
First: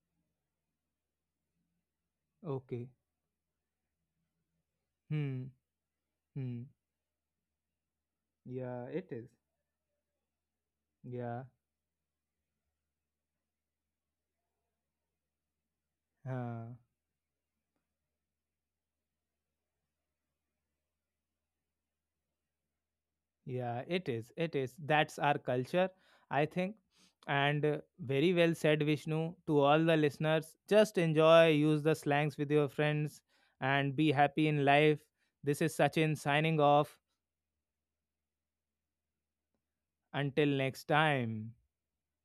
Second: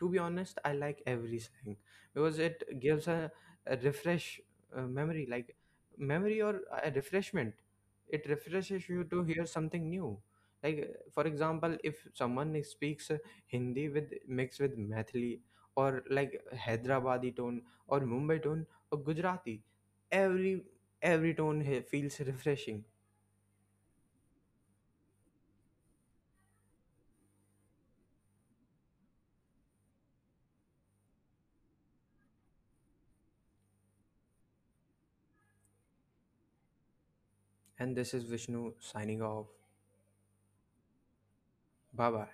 S2: to be honest, I like every slang because it
S1: okay.
S2: gives a refresh memory,
S1: Hmm,
S2: like memory or
S1: hmm.
S2: a refreshment. It
S1: Yeah,
S2: refreshes you
S1: it
S2: to
S1: is.
S2: hear something new. Like for
S1: Yeah,
S2: example, if someone speaks Hindi with mixed with Methali or like
S1: huh.
S2: Hyderabadi tone or Mumbai tone or Gujarati, every every tone feels refreshing.
S1: Yeah, it is. It is. That's our culture, I think. And very well said, Vishnu. To all the listeners, just enjoy, use the slangs with your friends, and be happy in life. This is Sachin signing off.
S2: And this is Vishnu signing off.
S1: Until next time.
S2: Bye bye.